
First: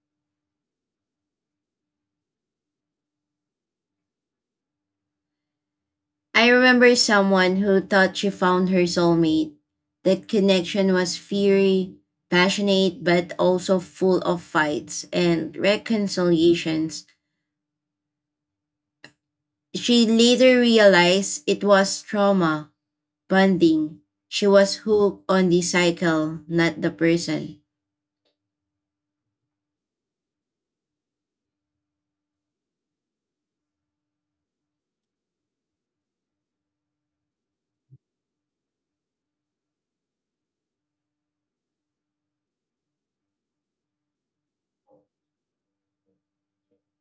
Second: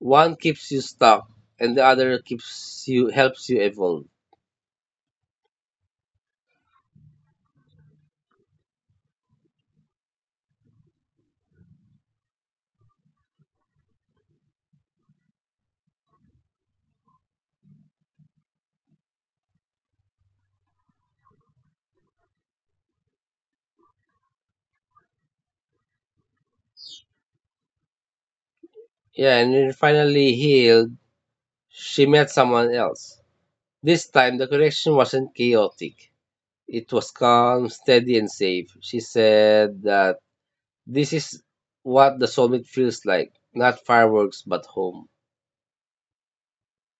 Speaker 2: One keeps you stuck, and the other keeps you helps you evolve.
Speaker 1: I remember someone who thought she found her soulmate. That connection was fiery, passionate, but also full of fights and reconciliations. She later realized it was trauma bonding. She was hooked on the cycle, not the person.
Speaker 2: Yeah, and when you're finally healed, she met someone else. This time the connection wasn't chaotic. It was calm, steady, and safe. She said that this is what the soulmate feels like, not fireworks but home.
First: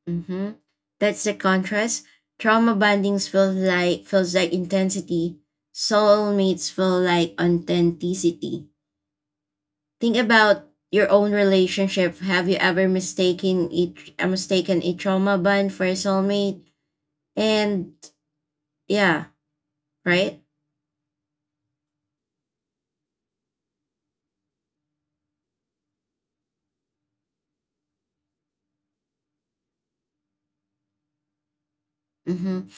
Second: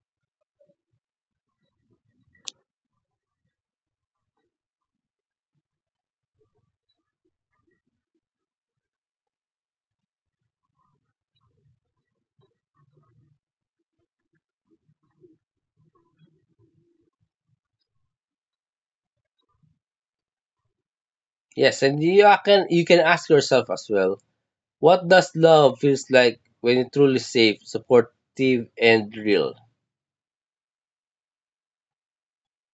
Speaker 1: Hmm. That's the contrast. Trauma bondings feels like intensity. Soulmates feel like authenticity. Think about your own relationship. Have you ever mistaken a trauma bond for a soulmate? And yeah, right?
Speaker 2: Yes, and you can ask yourself as well, what does love feels like when it's truly safe, supportive, and real?
Speaker 1: Mm-hmm.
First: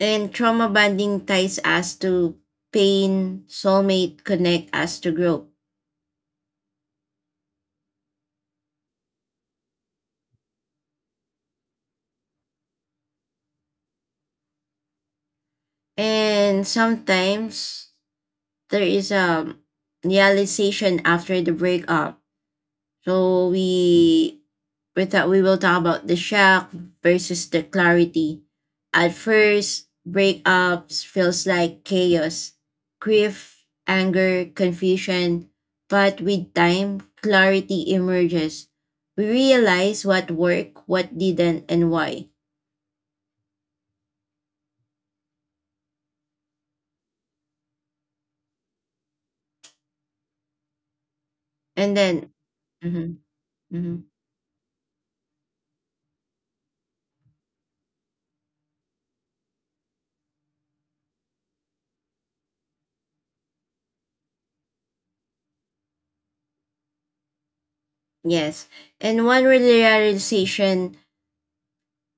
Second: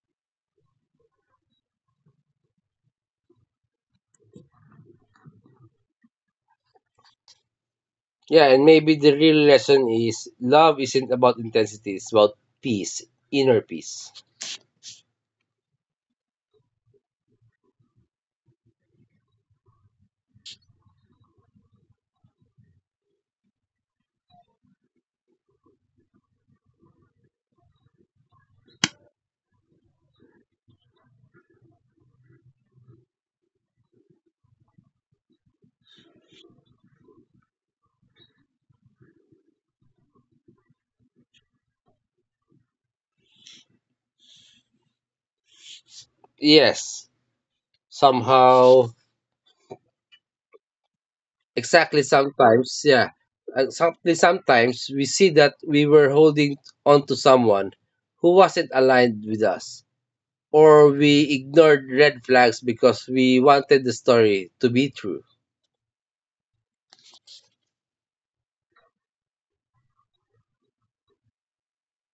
Speaker 1: And trauma bonding ties us to pain, soulmate connect us to grow.
Speaker 2: Yeah, and maybe the real lesson is love isn't about intensity, it's about peace, inner peace.
Speaker 1: And sometimes there is a realization after the breakup. So we thought we will talk about the shock versus the clarity. At first, breakups feels like chaos, grief, anger, confusion, but with time, clarity emerges. We realize what worked, what didn't, and why.
Speaker 2: Yes, somehow.
Speaker 1: And
Speaker 2: Exactly,
Speaker 1: then,
Speaker 2: sometimes, yeah.
Speaker 1: mhm,
Speaker 2: Uh,
Speaker 1: mhm,
Speaker 2: Sometimes we see that we were holding on to someone who wasn't aligned with us, or we ignored red flags because we wanted the story to be true.
Speaker 1: yes. And one realization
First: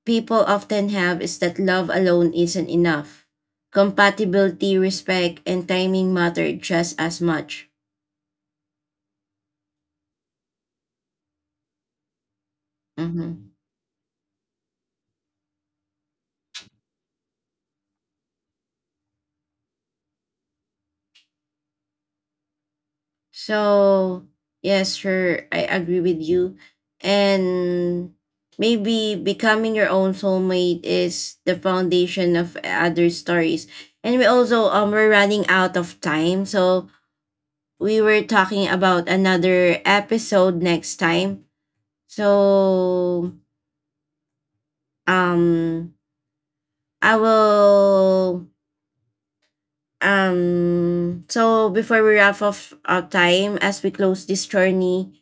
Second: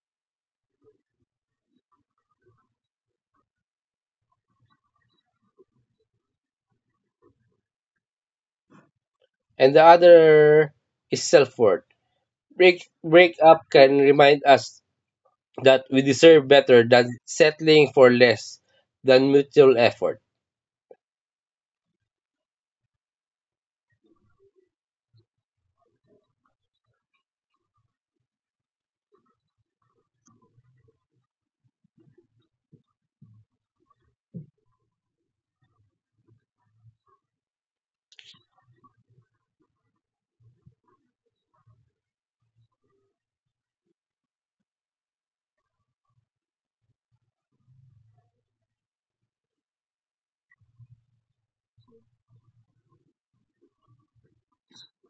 Speaker 1: people often have is that love alone isn't enough. Compatibility, respect, and timing matter just as much.
Speaker 2: And the other is self worth. Break
Speaker 1: Mm-hmm.
Speaker 2: up can remind us that we deserve better than settling for less than mutual effort.
Speaker 1: So, yes, sure, I agree with you. And maybe becoming your own soulmate is the foundation of other stories. And we also we're running out of time, so we were talking about another episode next time. So um I will. So before we wrap off our time, as we close this journey,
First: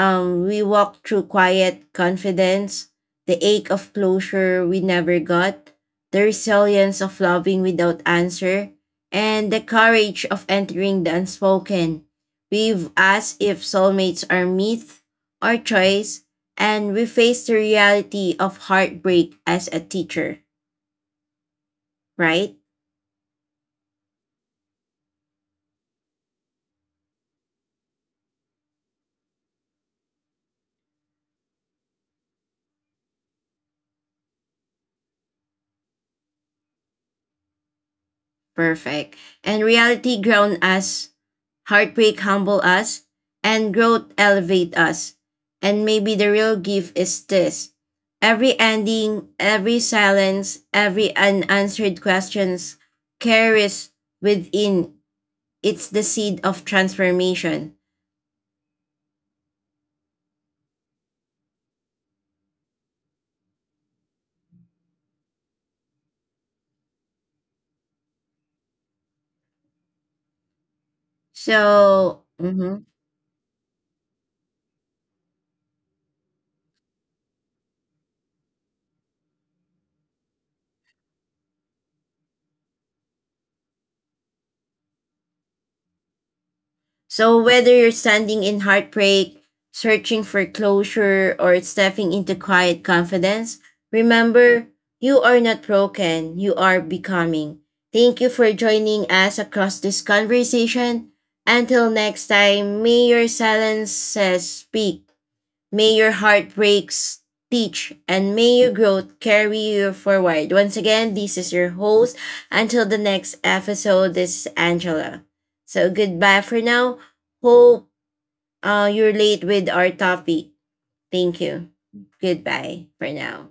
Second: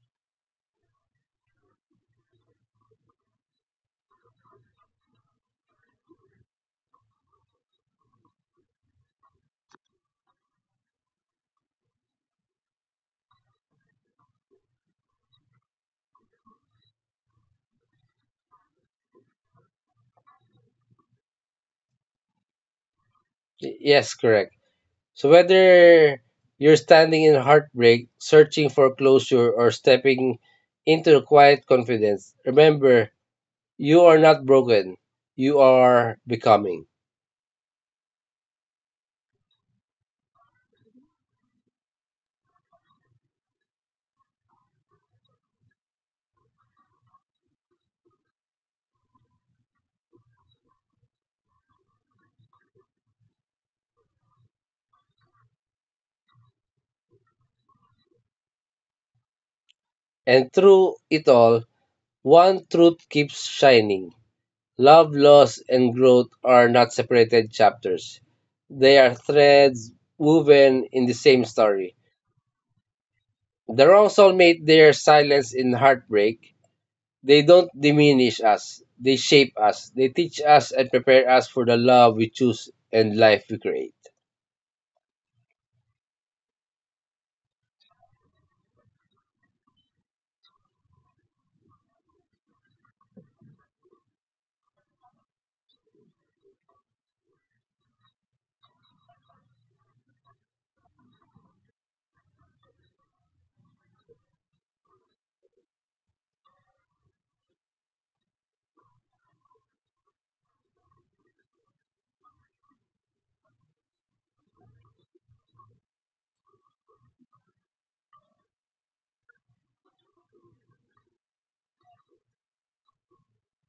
Speaker 1: we walk through quiet confidence, the ache of closure we never got, the resilience of loving without answer, and the courage of entering the unspoken. We've asked if soulmates are myth or choice, and we face the reality of heartbreak as a teacher, right?
Speaker 2: Yes, correct. So whether you're standing in heartbreak, searching for closure, or stepping into quiet confidence, remember you are not broken. You are becoming.
Speaker 1: Perfect. And reality ground us, heartbreak humble us, and growth elevate us. And maybe the real gift is this: every ending, every silence, every unanswered questions carries within it's the seed of transformation.
Speaker 2: And through it all, one truth keeps shining. Love, loss, and growth are not separated chapters. They are threads woven in the same story.
Speaker 1: So, mhm.
Speaker 2: The wrong soulmate, their silence in heartbreak, they don't diminish us. They shape us. They teach us and prepare us for the love we choose and life we create.
Speaker 1: So, whether you're standing in heartbreak, searching for closure, or stepping into quiet confidence, remember you are not broken, you are becoming. Thank you for joining us across this conversation. Until next time, may your silence speak. May your heartbreaks teach, and may your growth carry you forward. Once again, this is your host. Until the next episode, this is Angela. So goodbye for now. Hope you're late with our topic. Thank you. Goodbye for now.